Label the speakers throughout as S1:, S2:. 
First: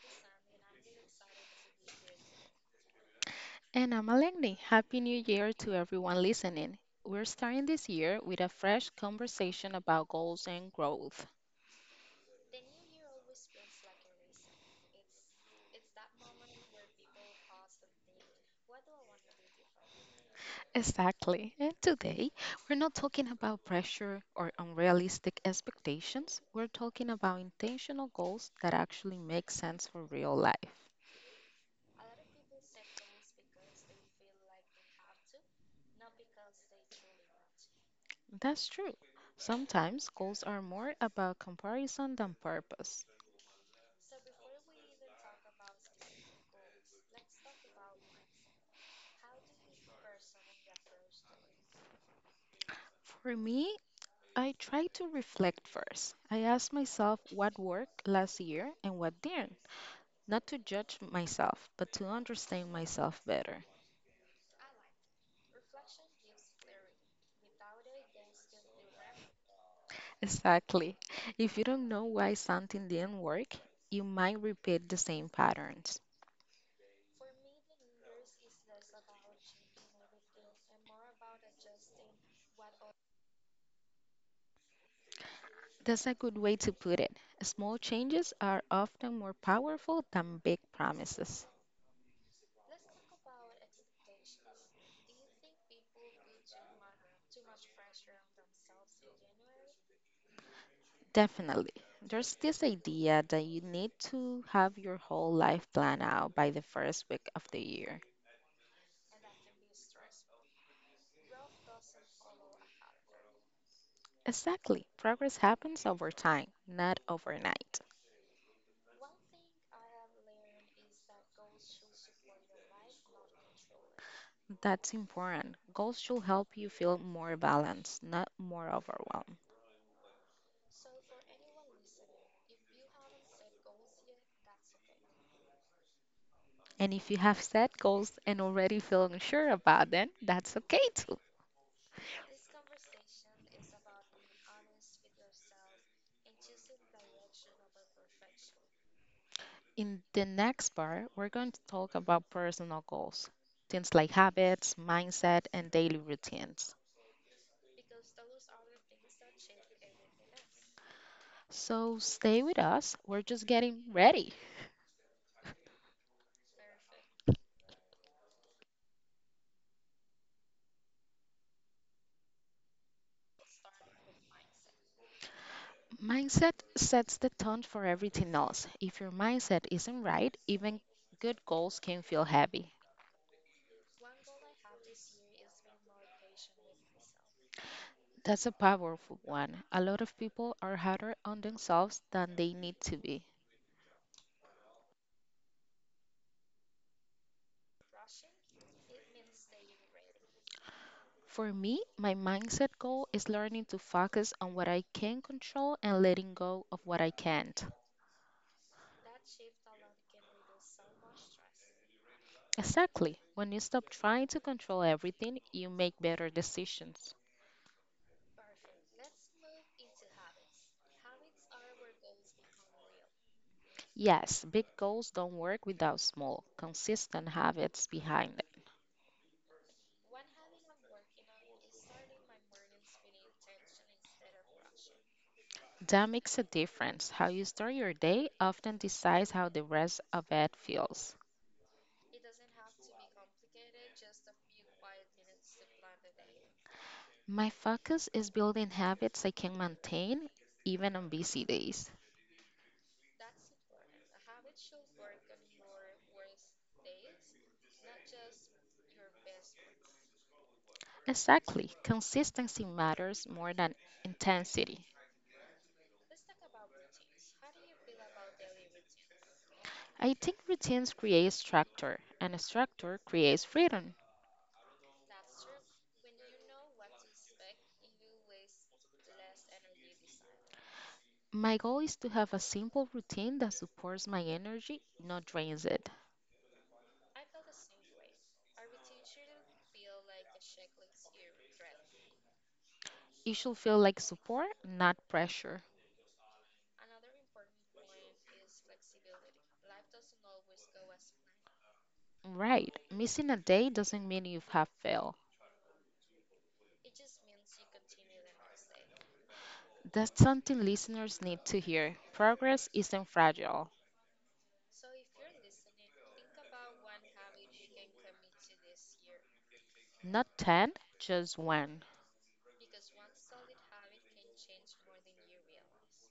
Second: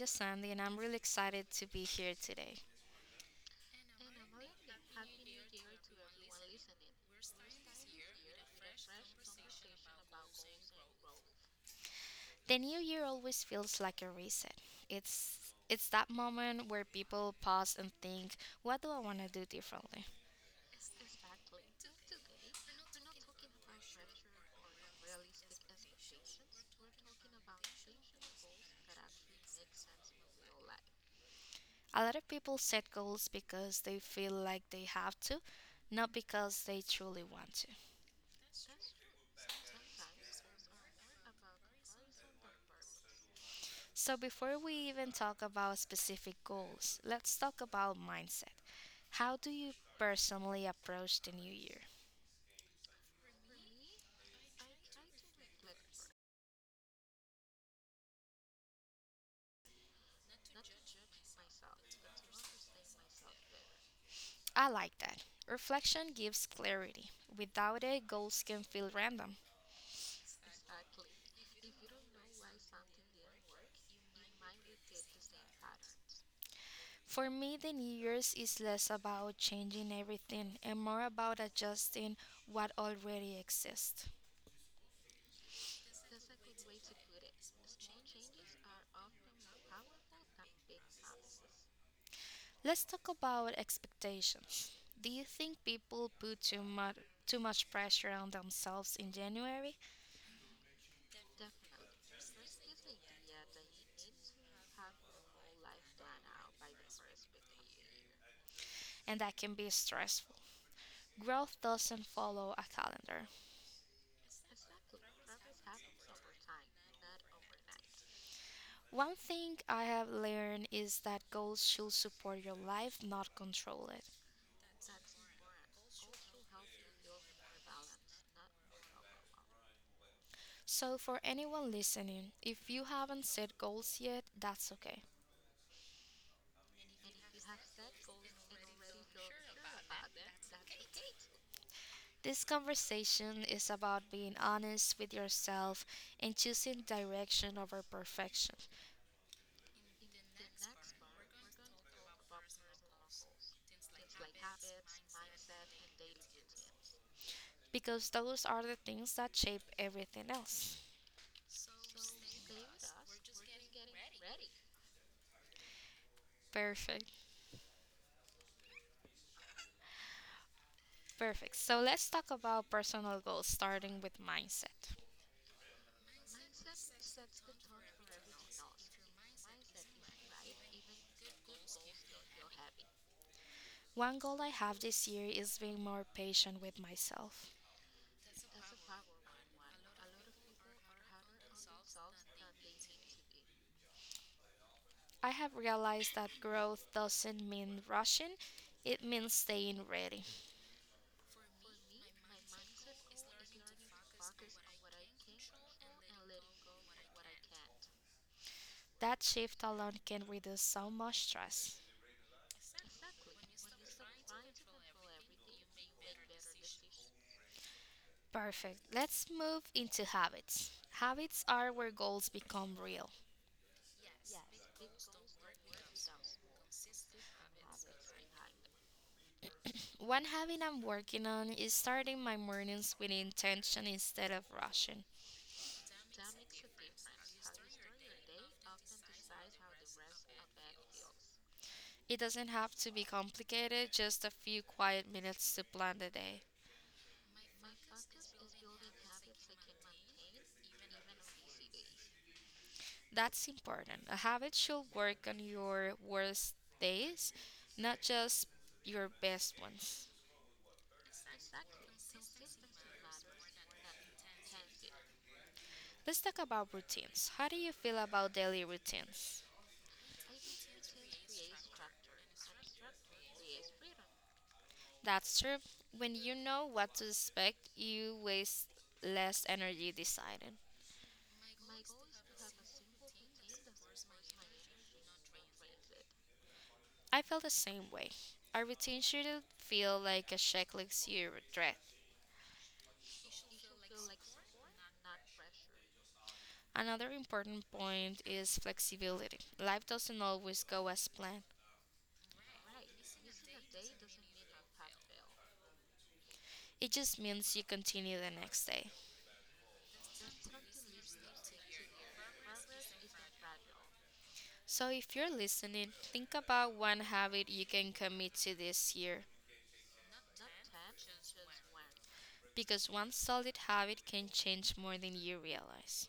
S1: Jasandi and I'm really excited to be here today.
S2: And I'm Alengni. Happy New Year to everyone listening. We're starting this year with a fresh conversation about goals and growth.
S1: The new year always feels like a reset. It's it's that moment where people pause and think, what do I want to do differently?
S2: Exactly. And today, we're not talking about pressure or unrealistic expectations. We're talking about intentional goals that actually make sense for real life.
S1: A lot of people set goals because they feel like they have to, not because they truly want to.
S2: That's true. Sometimes goals are more about comparison than purpose.
S1: So before we even talk about specific goals, let's talk about mindset. How do you personally approach the new year?
S2: For me, I try to reflect first. I ask myself what worked last year and what didn't. Not to judge myself, but to understand myself better.
S1: I like that. Reflection gives clarity. Without it, goals can feel random.
S2: Exactly. If you don't know why something didn't work, you might repeat the same patterns.
S1: For me, the New Year's is less about changing everything and more about adjusting what already exists.
S2: That's a good way to put it. Small changes are often more powerful than big promises.
S1: Let's talk about expectations. Do you think people put too much pressure on themselves in January
S2: Definitely. There's this idea that you need to have your whole life planned out by the first week of the year.
S1: and that can be stressful? Growth doesn't follow a calendar.
S2: Exactly. Progress happens over time, not overnight.
S1: One thing I have learned is that goals should support your life, not control it.
S2: That's important. Goals should help you feel more balanced, not more overwhelmed.
S1: So, for anyone listening, if you haven't set goals yet, that's okay.
S2: And if you have set goals and already feel unsure about them, that's okay too.
S1: This conversation is about being honest with yourself and choosing direction over perfection,
S2: In the next part, we're going to talk about personal goals, things like habits, mindset, and daily routines.
S1: because those are the things that shape everything else.
S2: So stay with us, we're just getting ready.
S1: Perfect. Perfect. So, let's talk about personal goals, starting with mindset.
S2: Mindset sets the tone for everything else. If your mindset isn't right, even good goals can feel heavy.
S1: One goal I have this year is being more patient with myself.
S2: That's a powerful one. A lot of people are harder on themselves than they need to be.
S1: I have realized that growth doesn't mean rushing, it means staying ready.
S2: For me, my mindset goal is learning to focus on what I can control and letting go of what I can't.
S1: That shift alone can reduce so much stress.
S2: Exactly. When you stop trying to control everything, you make better decisions.
S1: Perfect. Let's move into habits. Habits are where goals become real.
S2: Yes, big goals don't work without small, consistent habits behind them.
S1: One habit I'm working on is starting my mornings with intention instead of rushing.
S2: That makes a difference. How you start your day often decides how the rest of it feels.
S1: It doesn't have to be complicated, just a few quiet minutes to plan the day.
S2: My focus is building habits I can maintain even on busy days.
S1: That's important. A habit should work on your worst days, not just your best ones.
S2: Exactly, consistency matters more than intensity.
S1: Let's talk about routines. How do you feel about daily routines?
S2: I think routines create structure, and structure creates freedom.
S1: That's true. When you know what to expect, you waste less energy deciding.
S2: My goal is to have a simple routine that supports my energy, not drains it.
S1: I felt the same way. Our routine shouldn't feel like a checklist you regret.
S2: It should feel like support, not pressure.
S1: Another important point is flexibility. Life doesn't always go as planned.
S2: Right, missing a day doesn't mean you have failed.
S1: It just means you continue the next day.
S2: That's something listeners need to hear. Progress isn't fragile.
S1: So if you're listening, think about one habit you can commit to this year
S2: Not 10, just one.
S1: because one solid habit can change more than you realize.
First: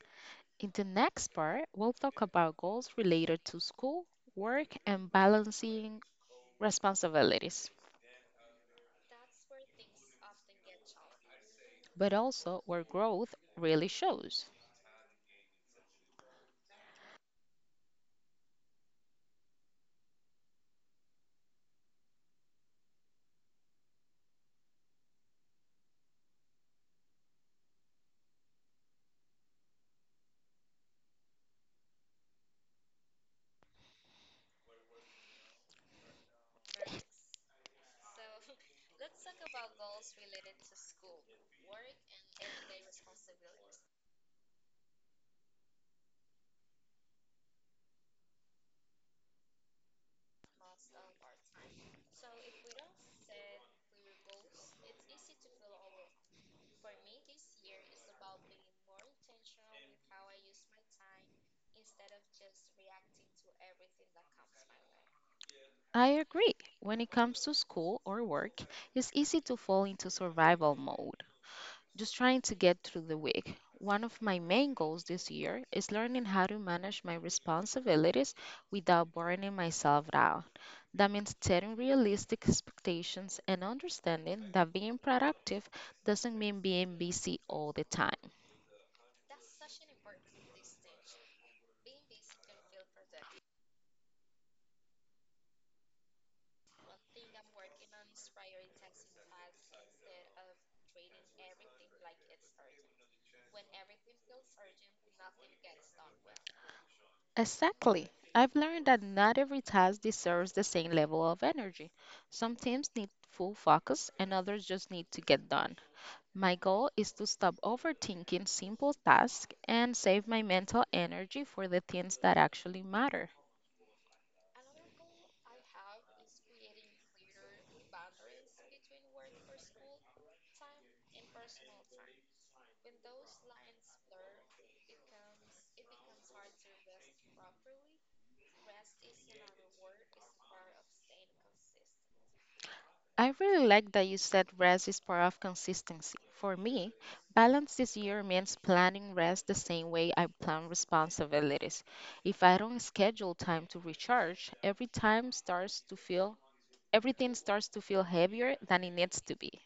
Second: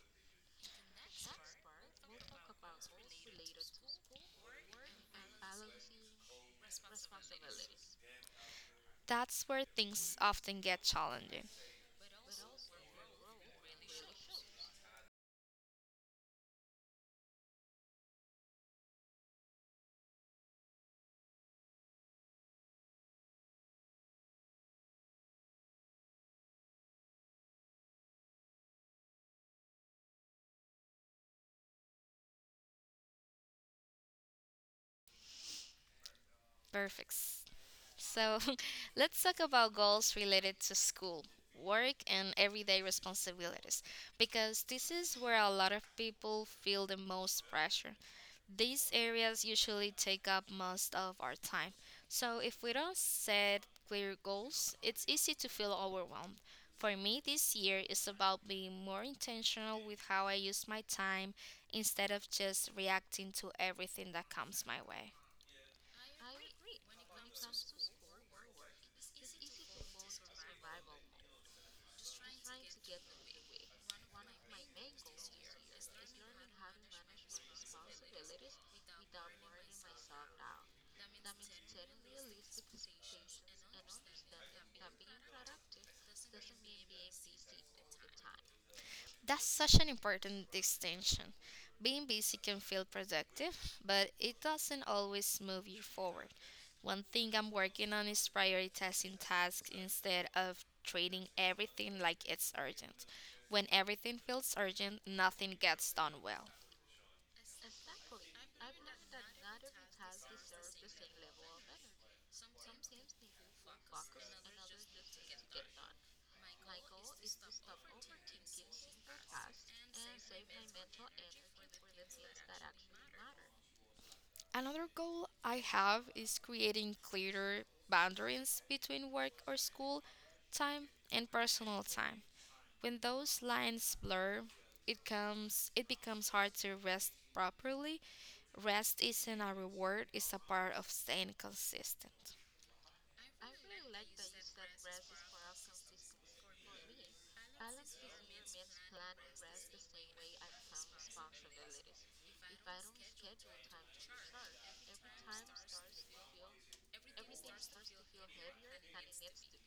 S2: In the next part, we'll talk about goals related to school, work, and balancing responsibilities,
S1: That's where things often get challenging.
S2: but also where growth really shows.
S1: Perfect. So let's talk about goals related to school, work, and everyday responsibilities because this is where a lot of people feel the most pressure. These areas usually take up most of our time. So if we don't set clear goals, it's easy to feel overwhelmed. For me, this year is about being more intentional with how I use my time instead of just reacting to everything that comes my way.
S2: I agree. When it comes to school or work, it's easy to fall into survival mode. Just trying to get through the week. One of my main goals this year is learning how to manage my responsibilities without burning myself out. That means setting realistic expectations and understanding that being productive doesn't mean being busy all the time.
S1: That's such an important distinction. Being busy can feel productive, but it doesn't always move you forward. One thing I'm working on is prioritizing tasks instead of treating everything like it's urgent. When everything feels urgent, nothing gets done well.
S2: Exactly. I've learned that not every task deserves the same level of energy. Some teams need full focus, and others just need to get done. My goal is to stop overthinking simple tasks and save my mental energy for the things that actually matter.
S1: Another goal I have is creating clearer boundaries between work or school time and personal time. When those lines blur, it becomes hard to rest properly. Rest isn't a reward, it's a part of staying consistent.
S2: I really like that you said rest is part of consistency. For me, balance this year means planning rest the same way I plan responsibilities. If I don't schedule time to recharge, everything starts to feel heavier than it needs to be.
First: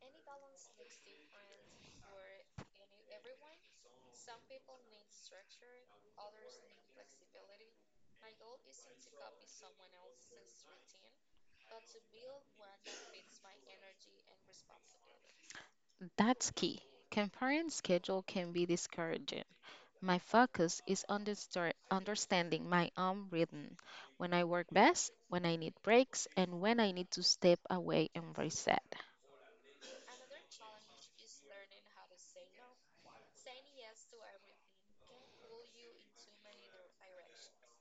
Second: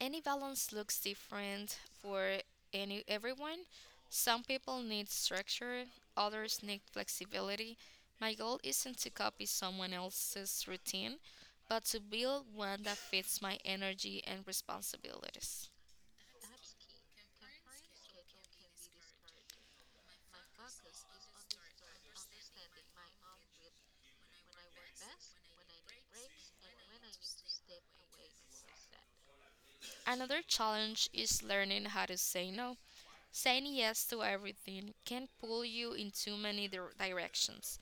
S1: Any balance looks different for any everyone. Some people need structure, others need flexibility. My goal isn't to copy someone else's routine, but to build one that fits my energy and responsibilities.
S2: That's key. Comparing schedule can be discouraging. My focus is on understanding my own rhythm, when I work best, when I need breaks, and when I need to step away and reset.
S1: Another challenge is learning how to say no. Saying yes to everything can pull you in too many directions.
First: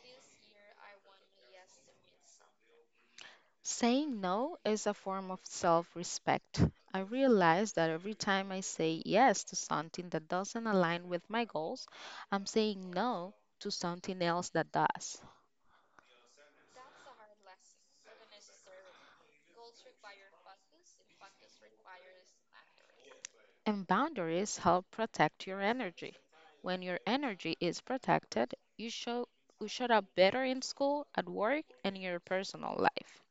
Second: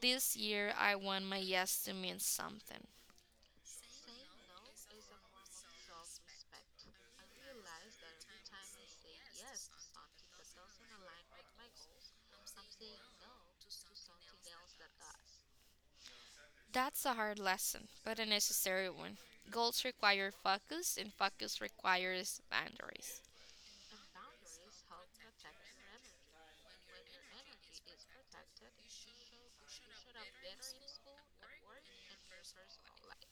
S1: This year, I want my yes to mean something.
S2: Saying no is a form of self respect. I realize that every time I say yes to something that doesn't align with my goals, I'm saying no to something else that does.
S1: That's a hard lesson, but a necessary one. Goals require focus, and focus requires boundaries.
S2: And boundaries help protect your energy. When your energy is protected, you showed up better in school, at work, and in your personal life.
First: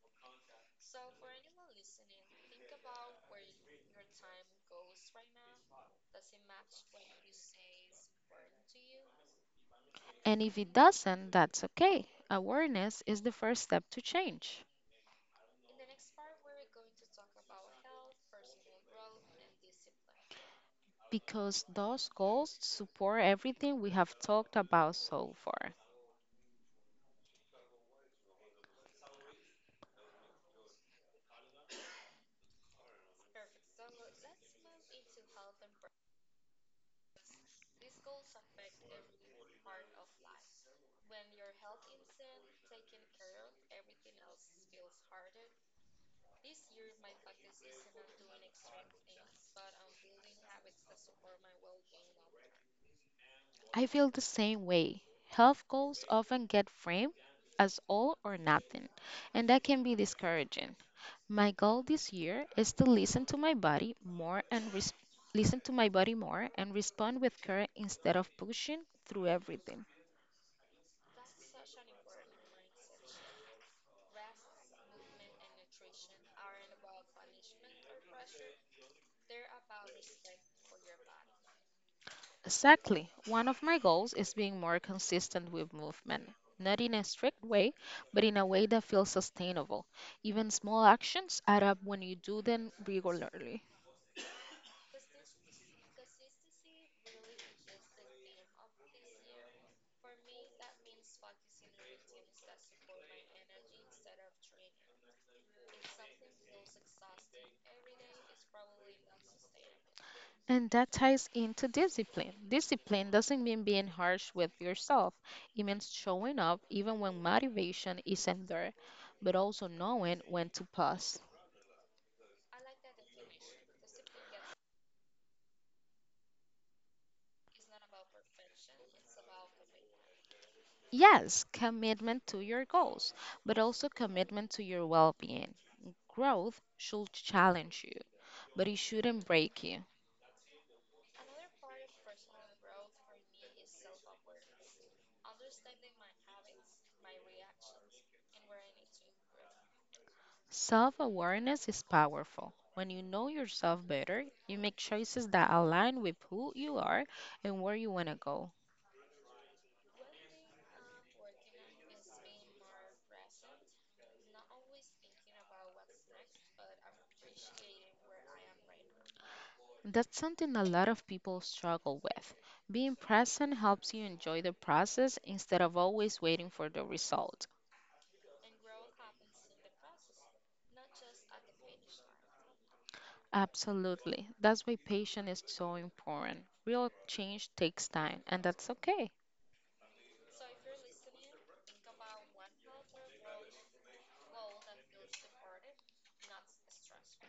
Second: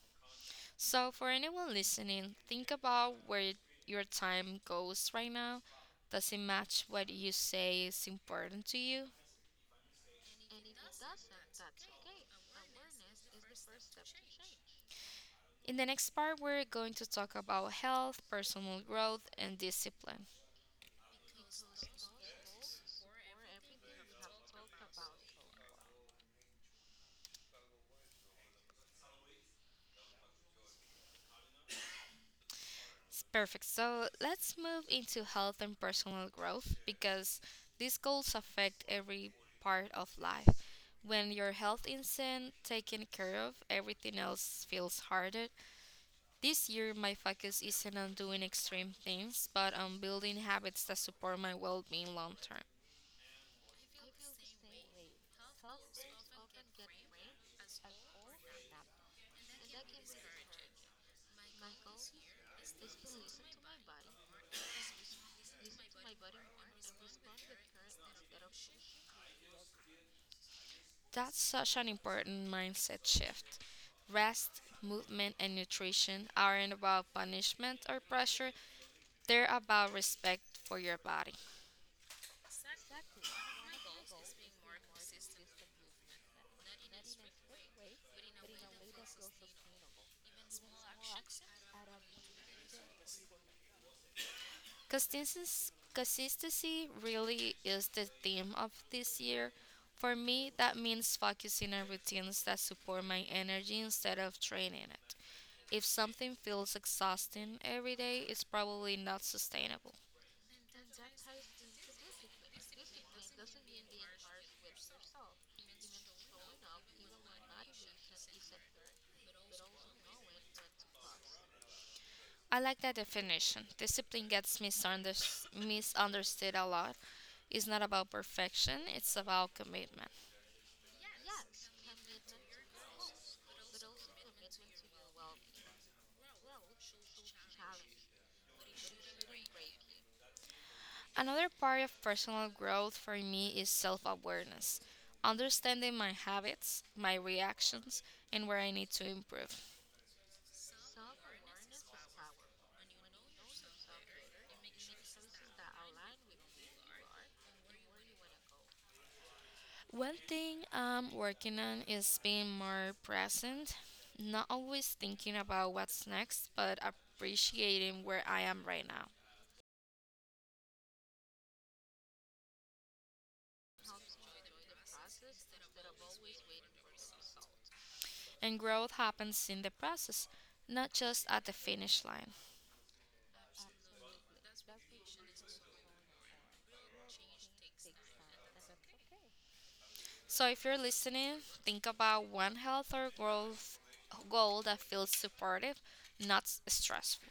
S1: So, for anyone listening, think about where your time goes right now. Does it match what you say is important to you?
S2: And if it doesn't, that's okay. Awareness is the first step to change
S1: In the next part, we're going to talk about health, personal growth, and discipline.
S2: because those goals support everything we have talked about so far.
S1: Perfect. So let's move into health and personal growth because these goals affect every part of life. When your health isn't taken care of, everything else feels harder. This year, my focus isn't on doing extreme things, but on building habits that support my well being long term.
S2: I feel the same way. Health goals often get framed as all or nothing, and that can be discouraging. My goal this year is to listen to my body more and respond with care instead of pushing through everything.
S1: That's such an important mindset shift. Rest, movement, and nutrition aren't about punishment or pressure, they're about respect for your body.
S2: Exactly. One of my goals is being more consistent with movement, not in a strict way, but in a way that feels sustainable. Even small actions add up when you do them regularly.
S1: Consistency really is the theme of this year. For me, that means focusing on routines that support my energy instead of draining it. If something feels exhausting every day, it's probably not sustainable.
S2: And that ties into discipline. Discipline doesn't mean being harsh with yourself. It means showing up even when motivation isn't there, but also knowing when to pause.
S1: I like that definition. Discipline gets misunderstood a lot. It's not about perfection, it's about commitment.
S2: Yes, commitment to your goals, but also commitment to your well being. Growth should challenge you, but it shouldn't break you.
S1: Another part of personal growth for me is self awareness, understanding my habits, my reactions, and where I need to improve.
S2: Self awareness is powerful. When you know yourself better, you make choices that align with who you are and where you want to go.
S1: One thing I'm working on is being more present, not always thinking about what's next, but appreciating where I am right now.
S2: That's something a lot of people struggle with. Being present helps you enjoy the process instead of always waiting for the result.
S1: And growth happens in the process, not just at the finish line.
S2: Absolutely. That's why patience is so important. Real change takes time, and that's okay.
S1: So if you're listening, think about one health or growth goal that feels supportive, not stressful.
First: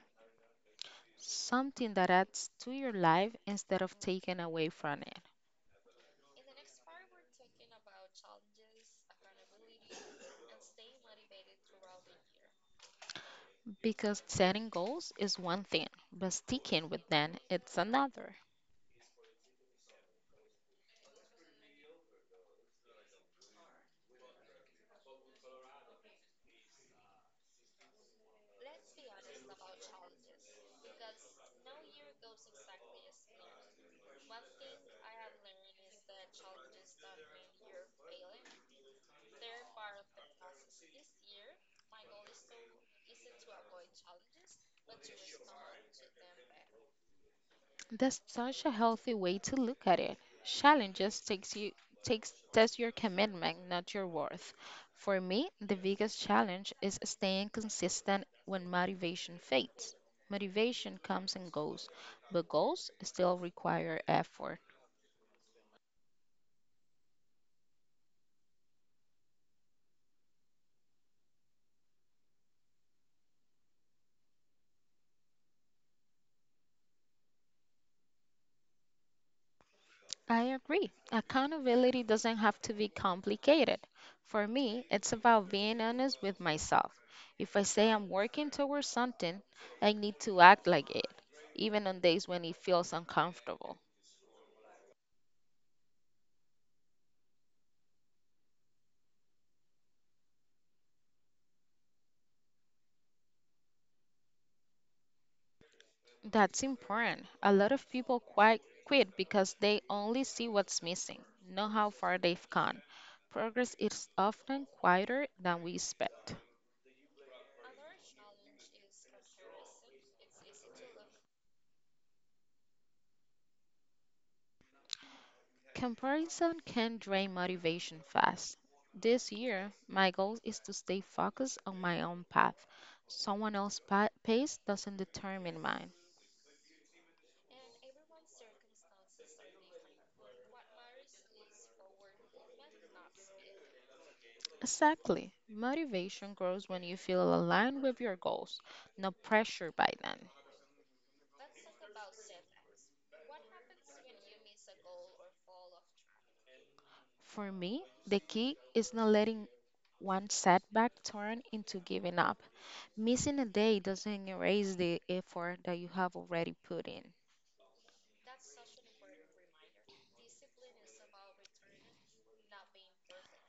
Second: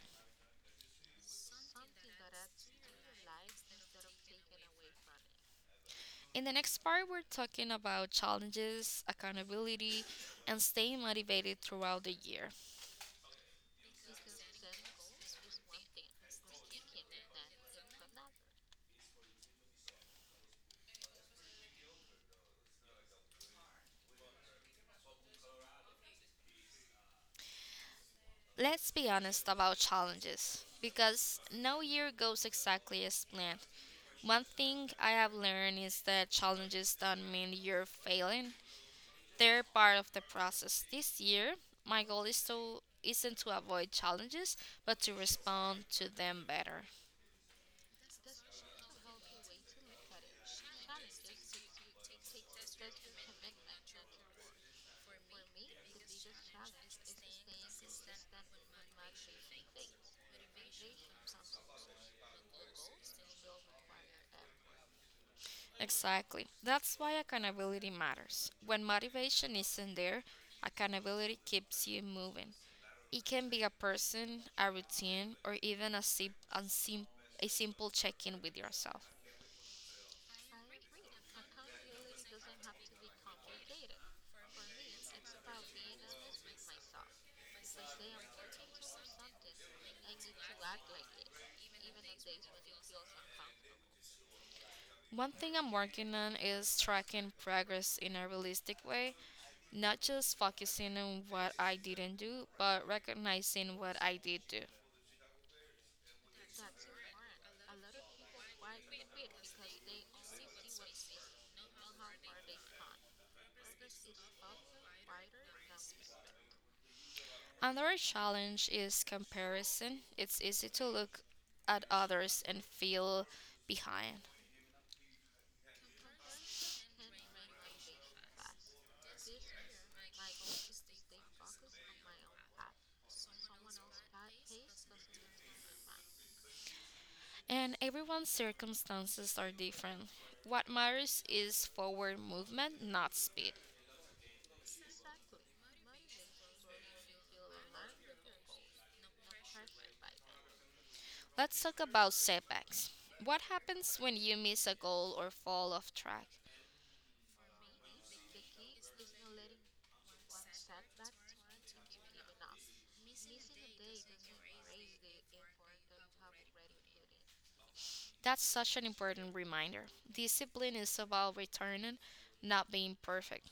S2: Something that adds to your life instead of taking away from it.
S1: In the next part, we're talking about challenges, accountability, and staying motivated throughout the year.
S2: Because setting goals is one thing, but sticking with them it's another.
S1: Let's be honest about challenges because no year goes exactly as planned. One thing I have learned is that challenges don't mean you're failing, they're part of the process. This year, my goal is to isn't to avoid challenges but to respond to them better.
S2: That's such a healthy way to look at it. Challenges takes you takes test your commitment, not your worth. For me, the biggest challenge is staying consistent when motivation fades. Motivation comes and goes, but goals still require effort.
S1: Exactly. That's why accountability matters. When motivation isn't there, accountability keeps you moving. It can be a person, a routine, or even a simple check in with yourself.
S2: I agree. Accountability doesn't have to be complicated. For me, it's about being honest with myself. If I say I'm working towards something, I need to act like it, even on days when it feels uncomfortable.
S1: One thing I'm working on is tracking progress in a realistic way, not just focusing on what I didn't do, but recognizing what I did do.
S2: That's important. A lot of people quit because they only see what's missing, not how far they've gone. Progress is often quieter than we expect.
S1: Another challenge is comparison. It's easy to look at others and feel behind.
S2: Comparison can drain motivation fast. This year, my goal is to stay focused on my own path. Someone else's pace doesn't determine mine.
S1: And everyone's circumstances are different. What matters is forward movement, not speed.
S2: Exactly. Motivation grows when you feel aligned with your goals, no pressure by then.
S1: Let's talk about setbacks. What happens when you miss a goal or fall off track?
S2: For me, the key is not letting one setback turn into giving up. Missing a day doesn't erase the effort that you have already put in.
S1: That's such an important reminder. Discipline is about returning, not being perfect.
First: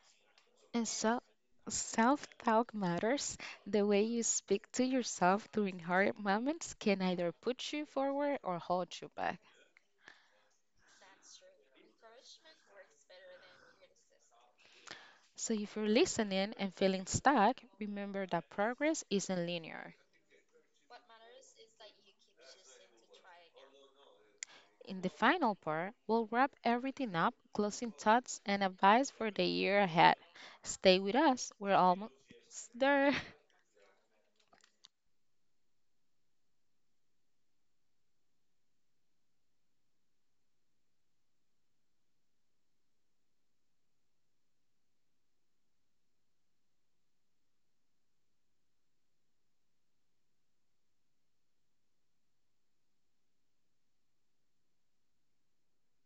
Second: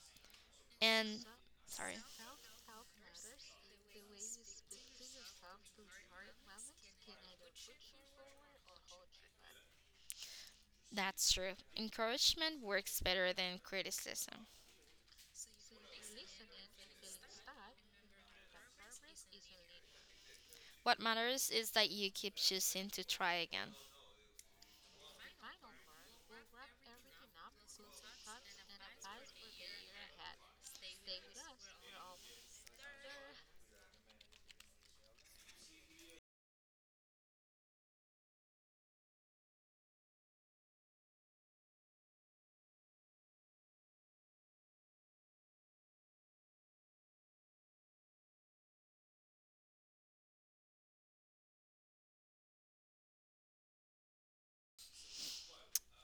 S2: And so,
S1: And, sorry.
S2: Self talk matters. The way you speak to yourself during hard moments can either put you forward or hold you back.
S1: That's true. Encouragement works better than criticism.
S2: So, if you're listening and feeling stuck, remember that progress isn't linear.
S1: What matters is that you keep choosing to try again.
S2: In the final part, we'll wrap everything up, closing thoughts and advice for the year ahead. Stay with us, we're almost there.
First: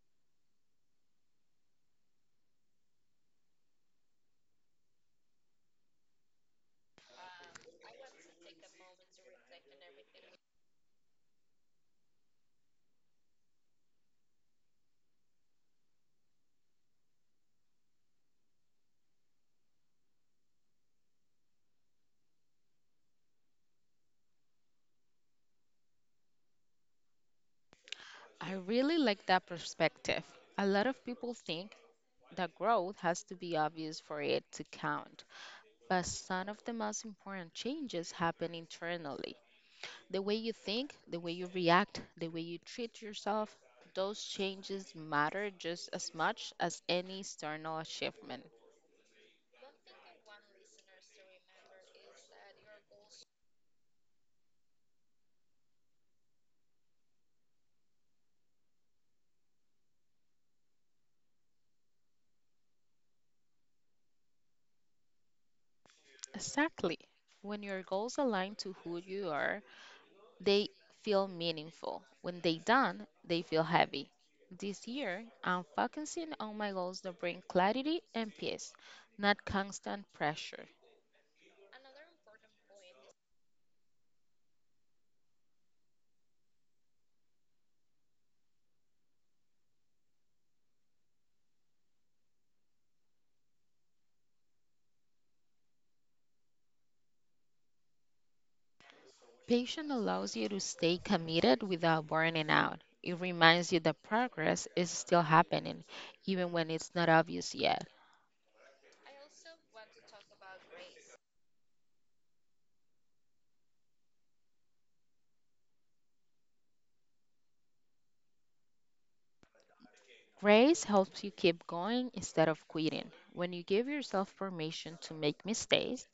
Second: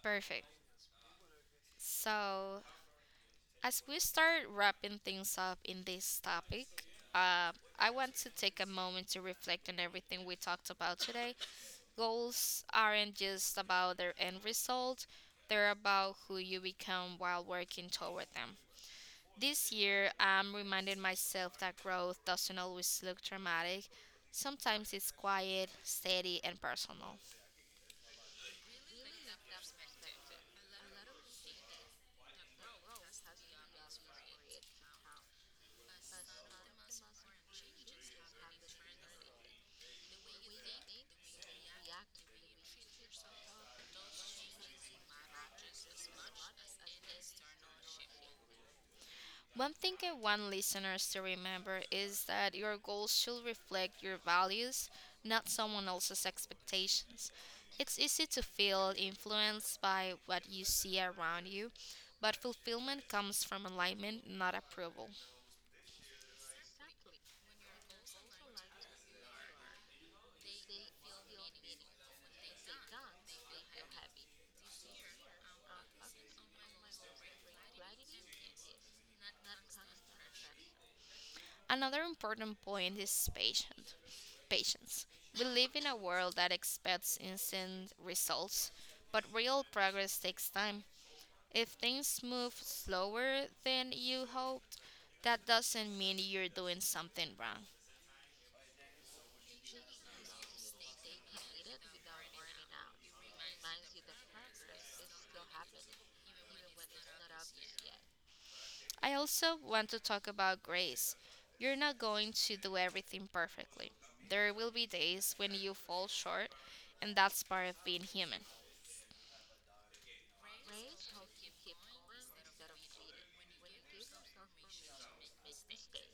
S1: Perfect. So, as we start wrapping things up in this topic, uh, I want to take a moment to reflect on everything we talked about today. Goals aren't just about their end result, they're about who you become while working toward them. This year, I'm reminding myself that growth doesn't always look dramatic. Sometimes it's quiet, steady, and personal.
S2: I really like that perspective. A lot of people think that growth has to be obvious for it to count. But some of the most important changes happen internally. The way you think, the way you react, the way you treat yourself, those changes matter just as much as any external achievement.
S1: One thing I want listeners to remember is that your goals should reflect your values, not someone else's expectations. It's easy to feel influenced by what you see around you, but fulfillment comes from alignment, not approval.
S2: Exactly. When your goals align to who you are, they feel meaningful. When they don't, they feel heavy. This year, I'm focusing on my goals that bring clarity and peace, not constant pressure.
S1: Another important point is patient. Patience. We live in a world that expects instant results, but real progress takes time. If things move slower than you hoped, that doesn't mean you're doing something wrong.
S2: Patience allows you to stay committed without burning out. It reminds you that progress is still happening, even when it's not obvious yet.
S1: I also want to talk about grace. You're not going to do everything perfectly. There will be days when you fall short, and that's part of being human.
S2: Grace helps you keep going instead of quitting. When you give yourself permission to make mistakes,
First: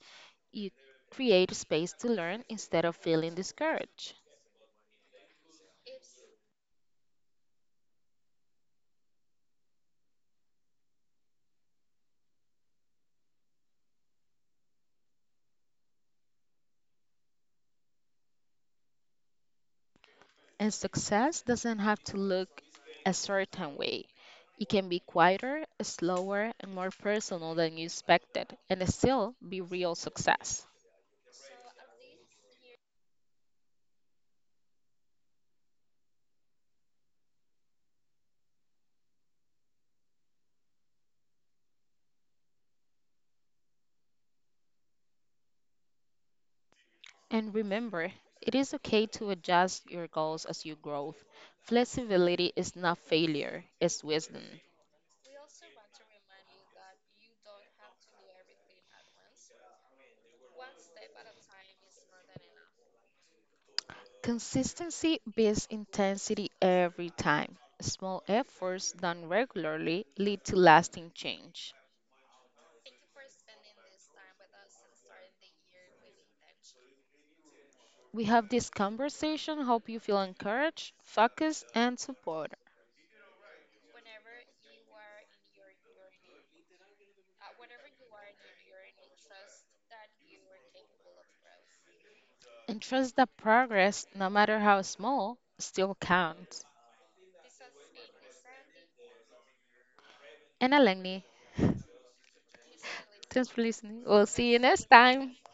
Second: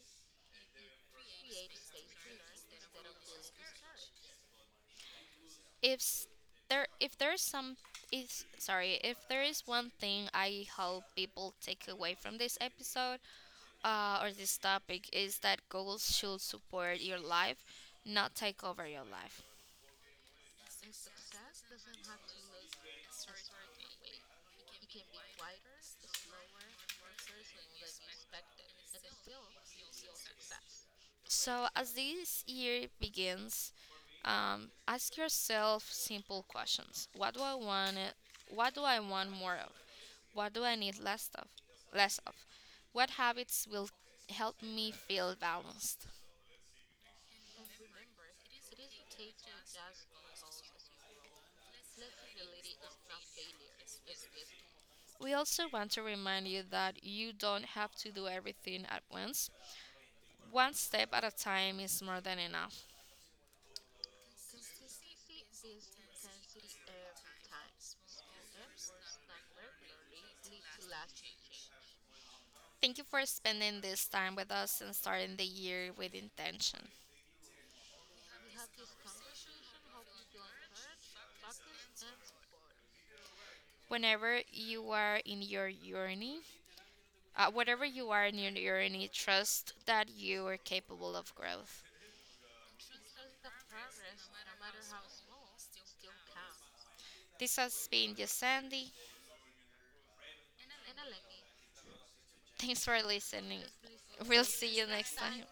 S2: you create space to learn instead of feeling discouraged.
S1: If s- there if there's some is sorry, if there is one thing I hope people take away from this episode or this topic is that goals should support your life, not take over your life.
S2: And success doesn't have to look a certain way. It can be quieter, slower, and more personal than you expected, and still be real success.
S1: So as this year begins, ask yourself simple questions. What do I want? What do I want more of? What do I need less of? Less of? What habits will help me feel balanced?
S2: And remember, it is okay to adjust your goals as you grow. Flexibility is not failure, it's wisdom.
S1: We also want to remind you that you don't have to do everything at once. One step at a time is more than enough.
S2: Consistency beats intensity every time. Small efforts done regularly lead to lasting change.
S1: Thank you for spending this time with us and starting the year with intention.
S2: We have this conversation. Hope you feel encouraged, focused, and supported.
S1: Whenever you are in your journey, whatever you are in your journey, trust that you are capable of growth.
S2: And trust that progress, no matter how small, still counts.
S1: This has been just Sandy.
S2: And Alengni,
S1: Thanks for
S2: thanks for
S1: listening.
S2: listening. We'll
S1: We'll
S2: see you
S1: see you
S2: next
S1: next
S2: time.
S1: time.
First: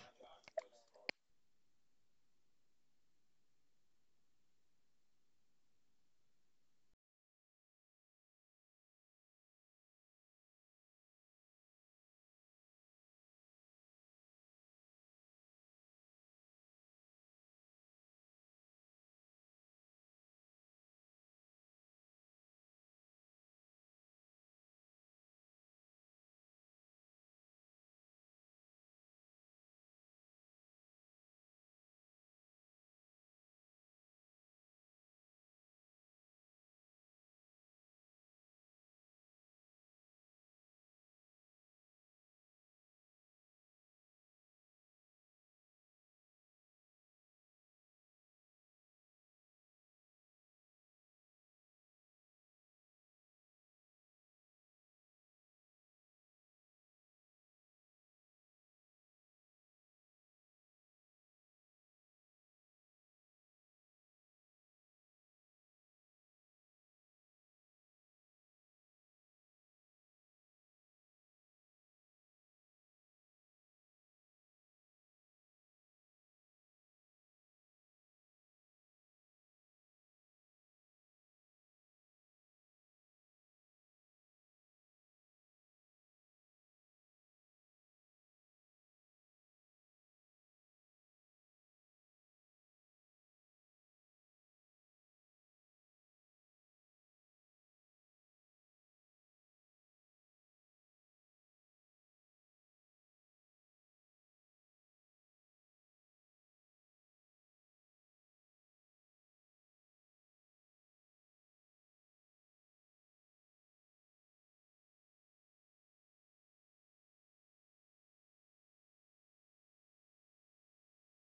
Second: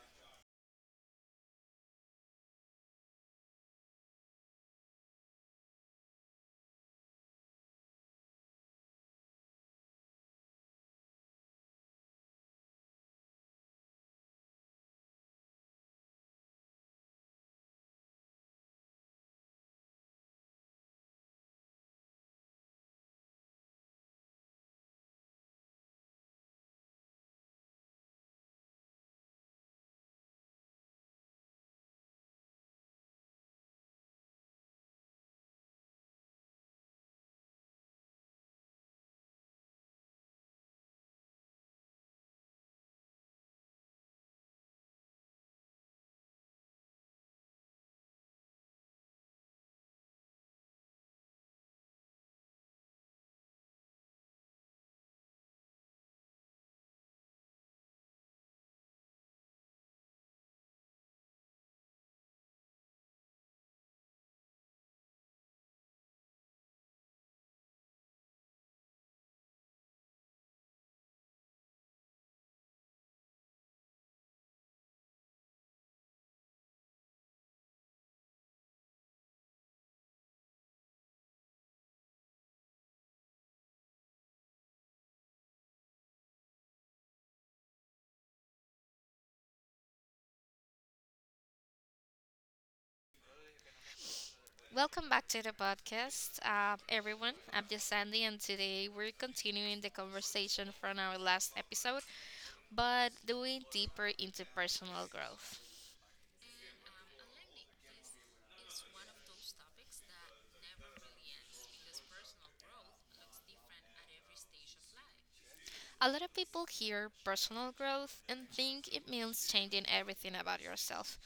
S1: Welcome back to the podcast, everyone. I'm just Sandy, and today we're continuing the conversation from our last episode, but doing deeper into personal growth. A lot of people hear personal growth and think it means changing everything about yourself.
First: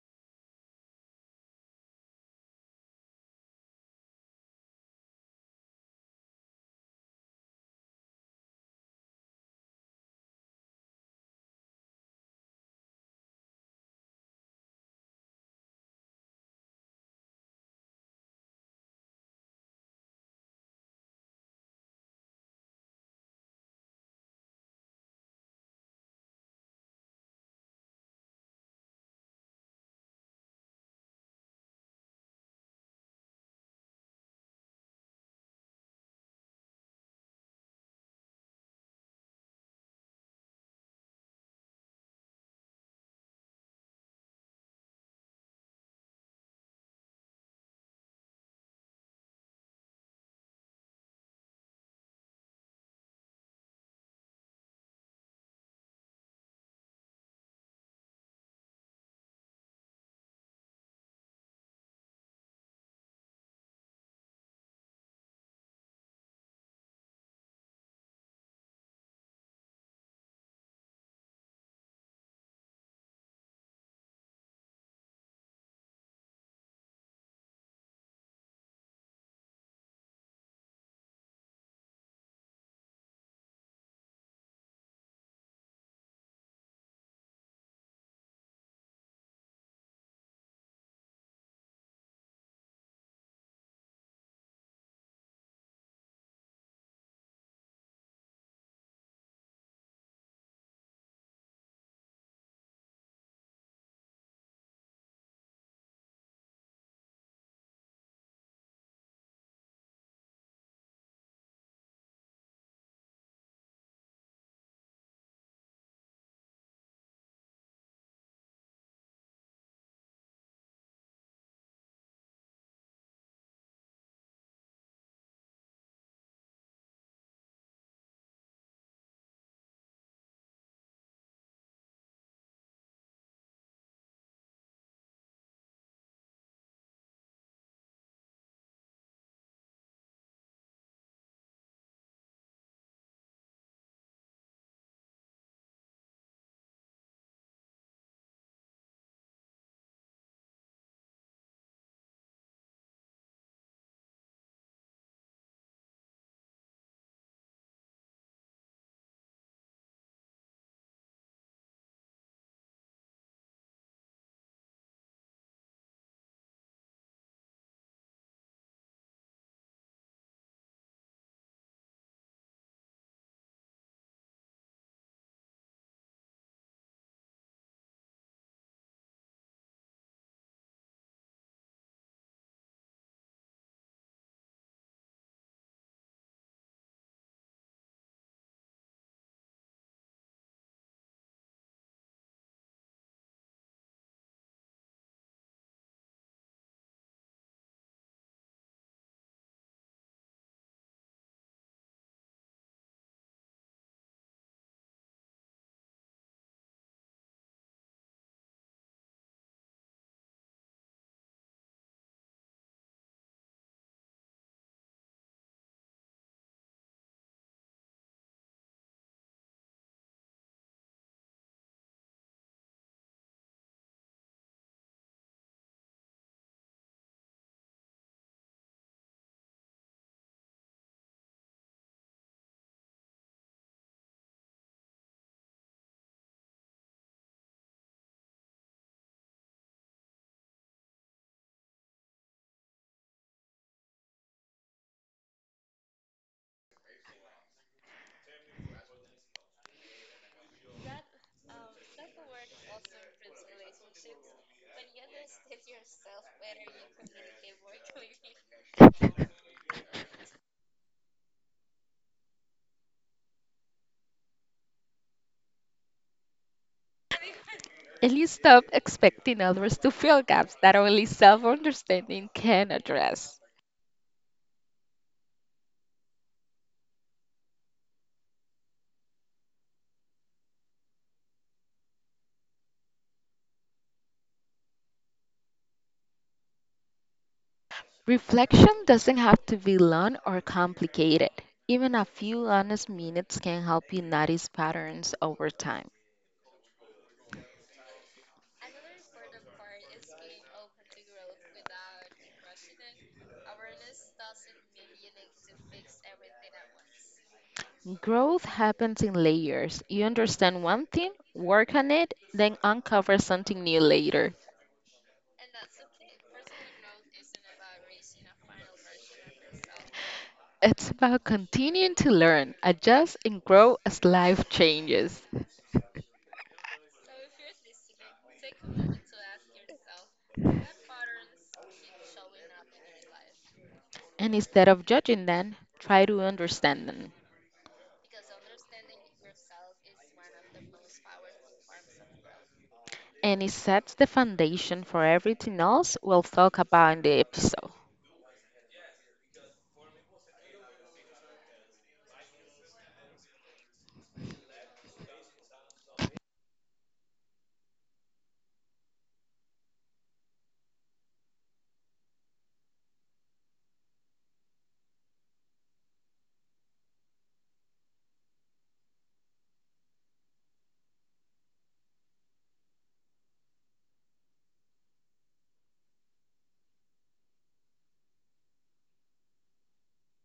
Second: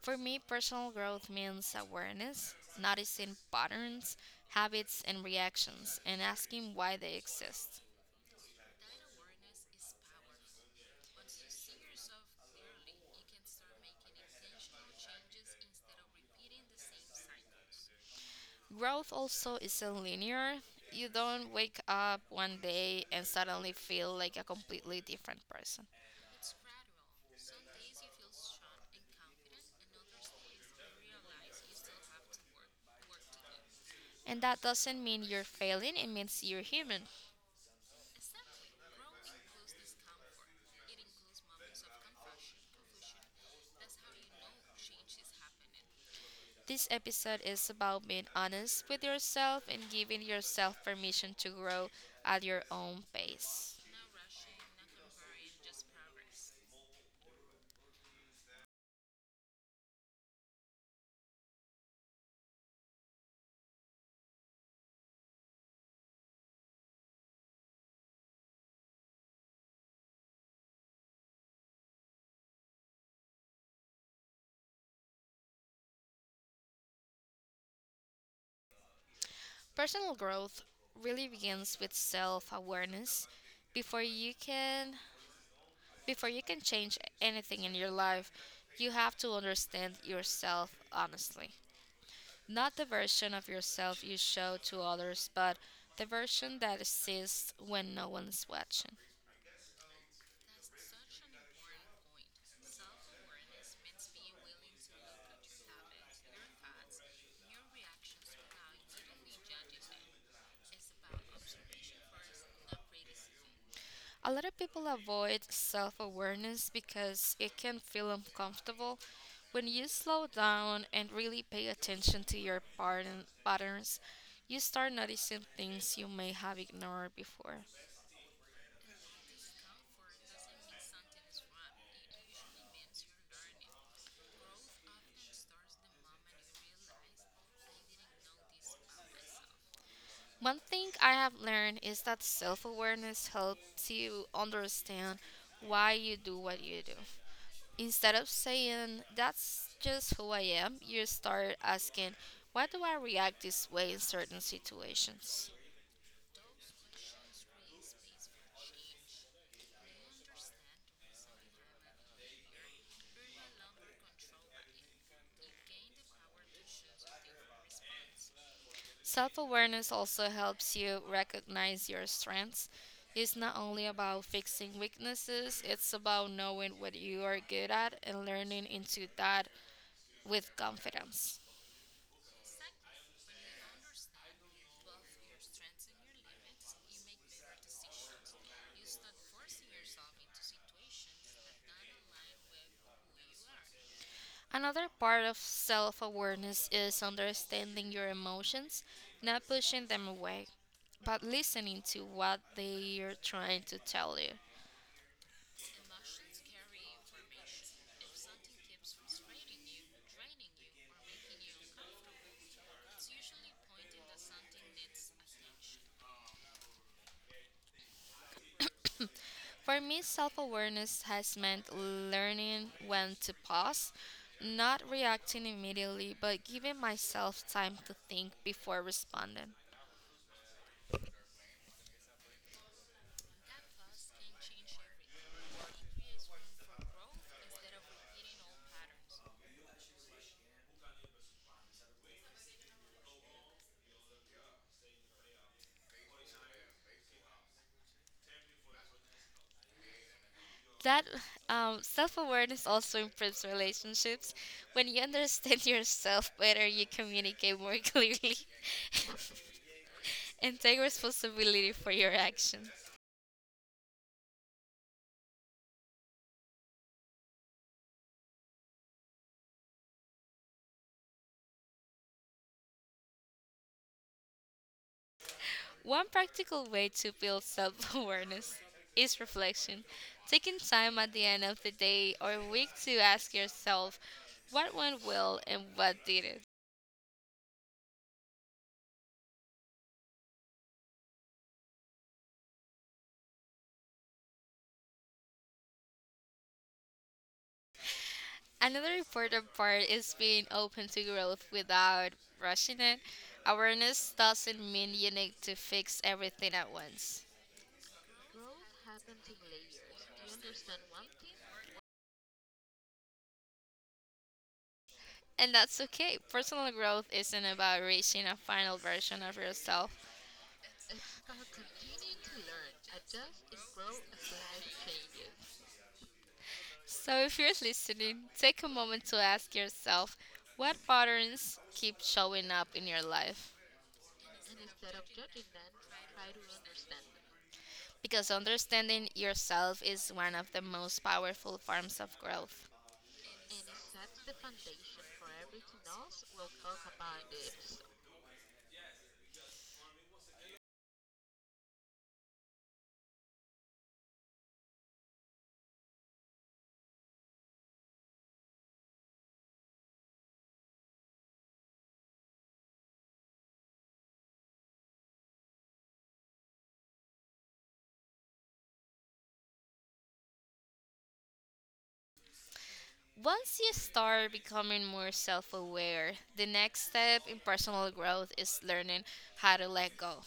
S1: For me, personal growth means awareness, noticing patterns, habits, and reactions, and asking why they exist. Growth also isn't linear. You don't wake up one day and suddenly feel like a completely different person. And that doesn't mean you're failing, it means you're human. This episode is about being honest with yourself and giving yourself permission to grow at your own pace. Personal growth really begins with self-awareness. Before you can before you can change anything in your life, you have to understand yourself honestly. Not the version of yourself you show to others, but the version that exists when no one's watching. A lot of people avoid self awareness because it can feel uncomfortable. When you slow down and really pay attention to your patterns, you start noticing things you may have ignored before. One thing I have learned is that self awareness helps you understand why you do what you do. Instead of saying, that's just who I am, you start asking, why do I react this way in certain situations? Self awareness also helps you recognize your strengths. It's not only about fixing weaknesses, it's about knowing what you are good at and learning into that with confidence. Another part of self awareness is understanding your emotions, not pushing them away, but listening to what they are trying to tell you. For me, self awareness has meant learning when to pause, not reacting immediately, but giving myself time to think before responding. That Self awareness also improves relationships. When you understand yourself better, you communicate more clearly and take responsibility for your actions.
S2: And you stop expecting others to fill gaps that only self understanding can address.
S1: One practical way to build self awareness is reflection. Taking time at the end of the day or week to ask yourself what went well and what didn't.
S2: Reflection doesn't have to be long or complicated. Even a few honest minutes can help you notice patterns over time.
S1: Another important part is being open to growth without rushing it. Awareness doesn't mean you need to fix everything at once.
S2: Growth happens in layers. You understand one thing, work on it, then uncover something new later.
S1: And that's okay. Personal growth isn't about reaching a final version of yourself.
S2: It's about continuing to learn, adjust, and grow as life changes.
S1: So, if you're listening, take a moment to ask yourself what patterns keep showing up in your life.
S2: And instead of judging them, try to understand them.
S1: Because understanding yourself is one of the most powerful forms of growth.
S2: And it sets the foundation for everything else we'll talk about in the episode.
S1: Once you start becoming more self aware, the next step in personal growth is learning how to let go.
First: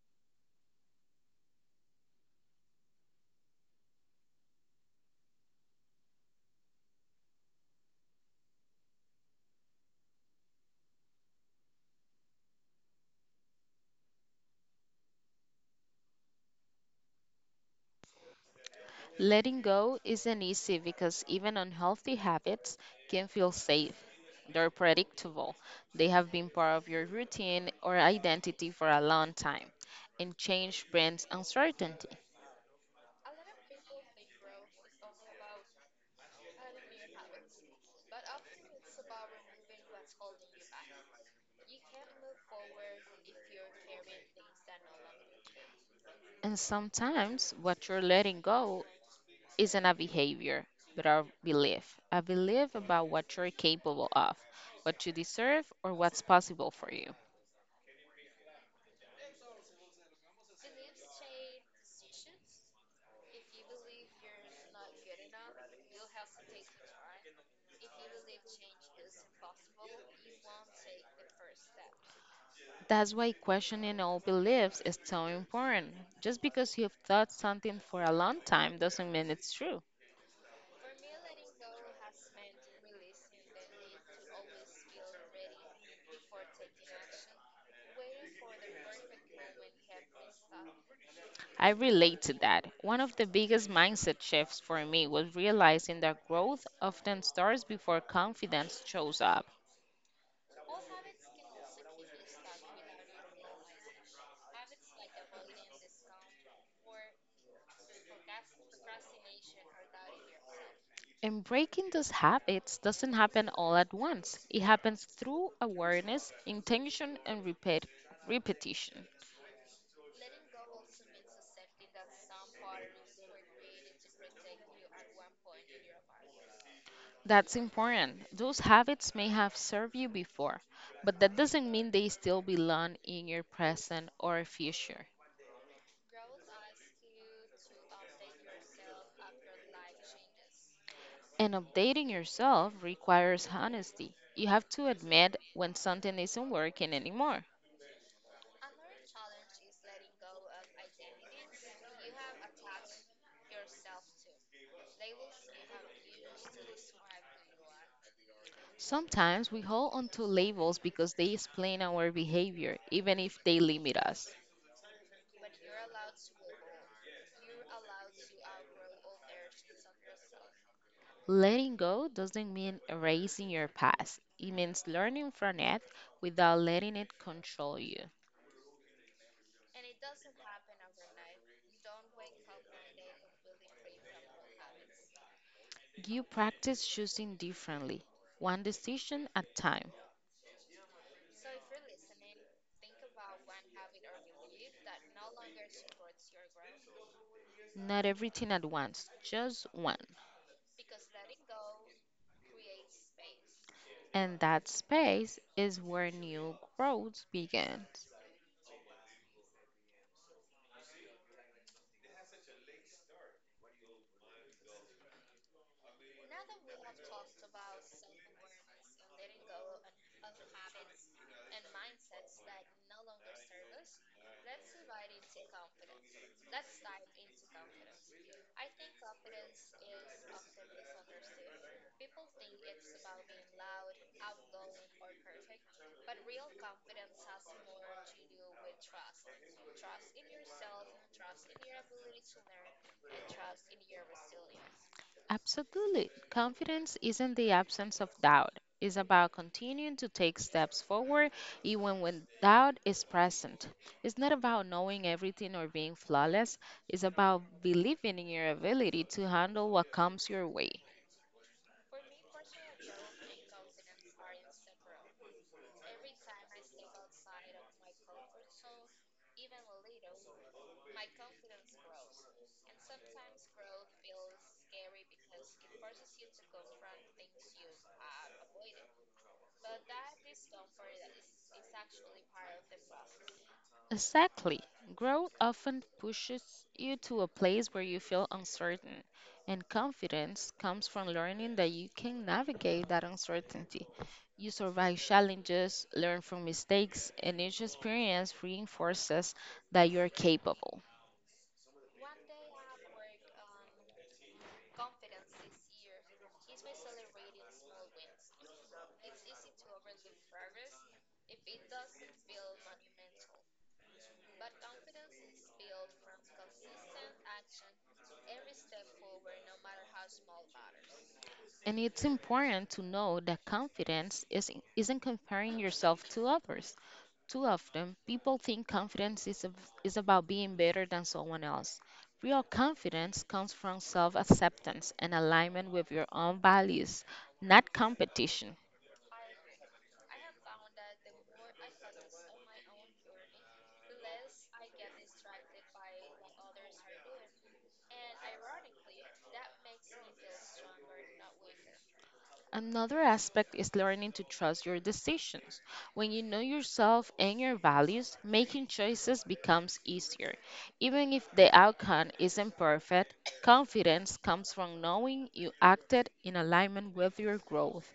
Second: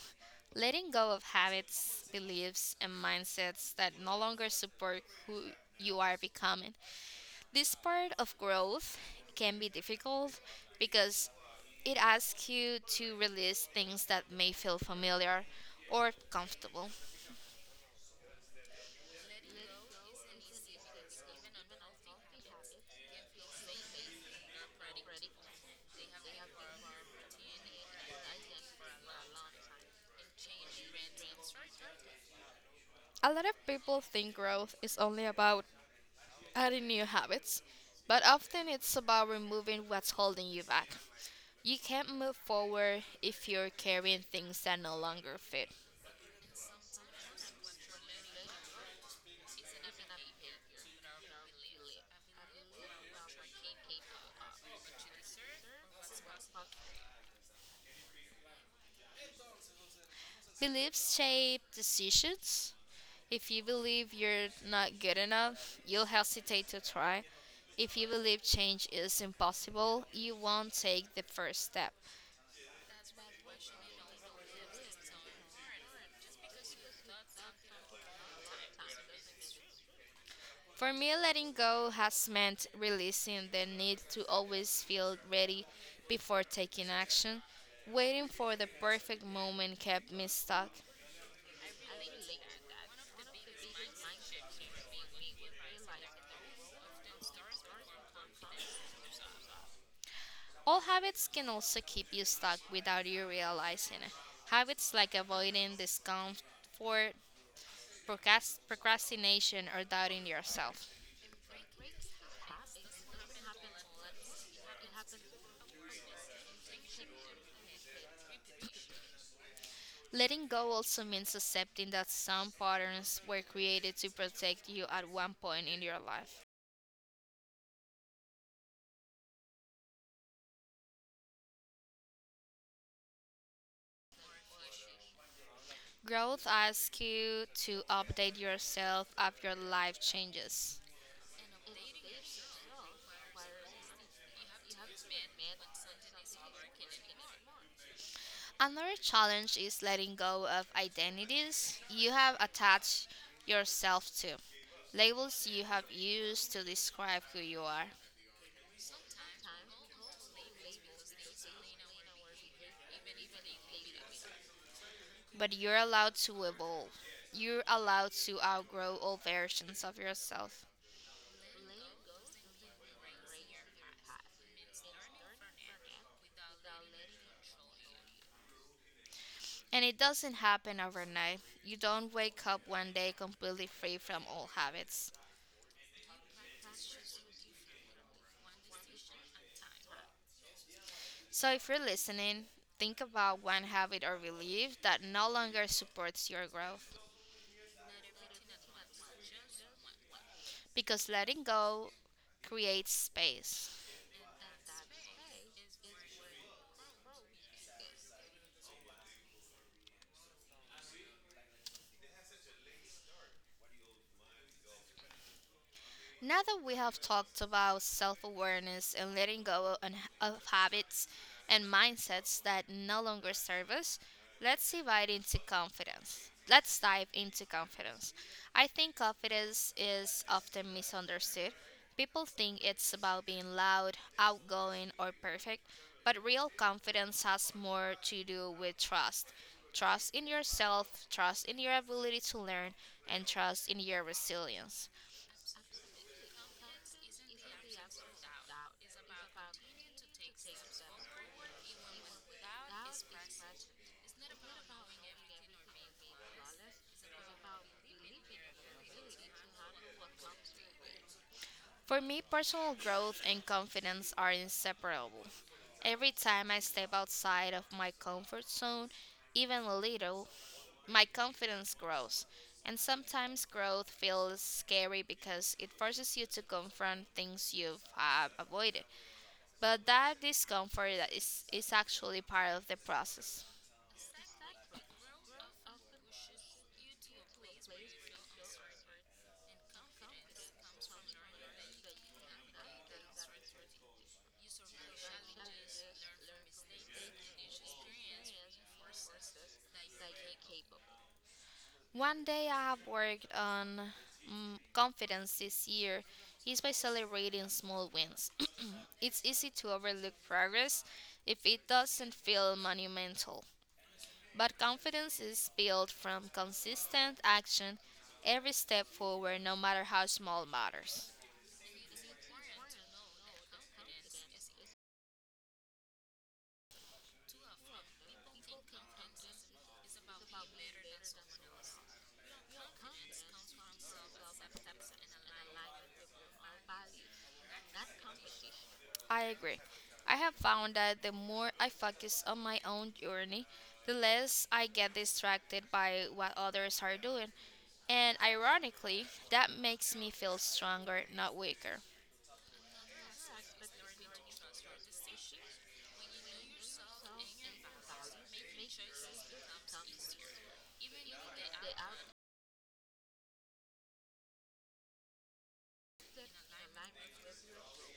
S1: Letting go of habits, beliefs, and mindsets that no longer support who you are becoming. This part of growth can be difficult because it asks you to release things that may feel familiar or comfortable.
S2: Letting go isn't easy because even unhealthy habits can feel safe. They're predictable. They have been part of your routine or identity for a long time, and change brings uncertainty.
S1: A lot of people think growth is only about adding new habits, but often it's about removing what's holding you back. You can't move forward if you're carrying things that no longer fit.
S2: And sometimes what you're letting go isn't a behavior, but a belief. A belief about what you're capable of, what you deserve, or what's possible for you.
S1: Beliefs shape decisions. If you believe you're not good enough, you'll hesitate to try. If you believe change is impossible, you won't take the first step.
S2: That's why questioning old beliefs is so important. Just because you've thought something for a long time doesn't mean it's true.
S1: For me, letting go has meant releasing the need to always feel ready before taking action. Waiting for the perfect moment kept me stuck.
S2: I relate to that. One of the biggest mindset shifts for me was realizing that growth often starts before confidence shows up.
S1: All habits can also keep you stuck without you realizing it. Habits like avoiding discomfort procrastination, or doubting yourself.
S2: And breaking those habits doesn't happen all at once, it happens through awareness, intention, and repetition.
S1: Letting go also means accepting that some patterns were created to protect you at one point in your life.
S2: That's important. Those habits may have served you before, but that doesn't mean they still belong in your present or future.
S1: Growth asks you to update yourself as your life changes.
S2: And updating yourself requires honesty. You have to admit when something isn't working anymore.
S1: Another challenge is letting go of identities you have attached yourself to, labels you have used to describe who you are.
S2: Sometimes we hold on to labels because they explain our behavior, even if they limit us.
S1: But you're allowed to evolve. You're allowed to outgrow all versions of yourself.
S2: Letting go doesn't mean erasing your past, it means learning from it without letting it control you.
S1: And it doesn't happen overnight. You don't wake up one day completely free from old habits.
S2: You practice choosing differently, one decision at time,
S1: So if you're listening, think about one habit or belief that no longer supports your growth
S2: not everything at once, just one.
S1: because letting go creates space.
S2: And that space is where new growth begins.
S1: Now that we have talked about self awareness and letting go of habits and mindsets that no longer serve us, let's divide into confidence. Let's dive into confidence. I think confidence is often misunderstood. People think it's about being loud, outgoing, or perfect, but real confidence has more to do with trust. Trust in yourself, trust in your ability to learn, and trust in your resilience.
S2: Absolutely. Confidence isn't the absence of doubt. It's about continuing to take steps forward even when doubt is present. It's not about knowing everything or being flawless. It's about believing in your ability to handle what comes your way.
S1: For me, personal growth and confidence are inseparable. Every time I step outside of my comfort zone, even a little, my confidence grows. And sometimes growth feels scary because it forces you to confront things you've avoided. But that discomfort that is actually part of the process.
S2: Exactly. Growth often pushes you to a place where you feel uncertain, and confidence comes from learning that you can navigate that uncertainty. You survive challenges, learn from mistakes, and each experience reinforces that you're capable.
S1: One day I have worked on confidence this year is by celebrating small wins. It's easy to overlook progress if it doesn't feel monumental, but confidence is built from consistent action every step forward, no matter how small matters.
S2: And it's important to know that isn't comparing yourself to others. Too often, people think is about being better than someone else. Real confidence comes from self acceptance and alignment with your own values, not competition.
S1: I agree. I have found that the more I focus on my own journey, the less I get distracted by what others are doing. And ironically, that makes me feel stronger, not weaker.
S2: Another aspect is learning to trust your decisions. When you know yourself and your values, making choices becomes easier. Even if the outcome isn't perfect, confidence comes from knowing you acted in alignment with your growth.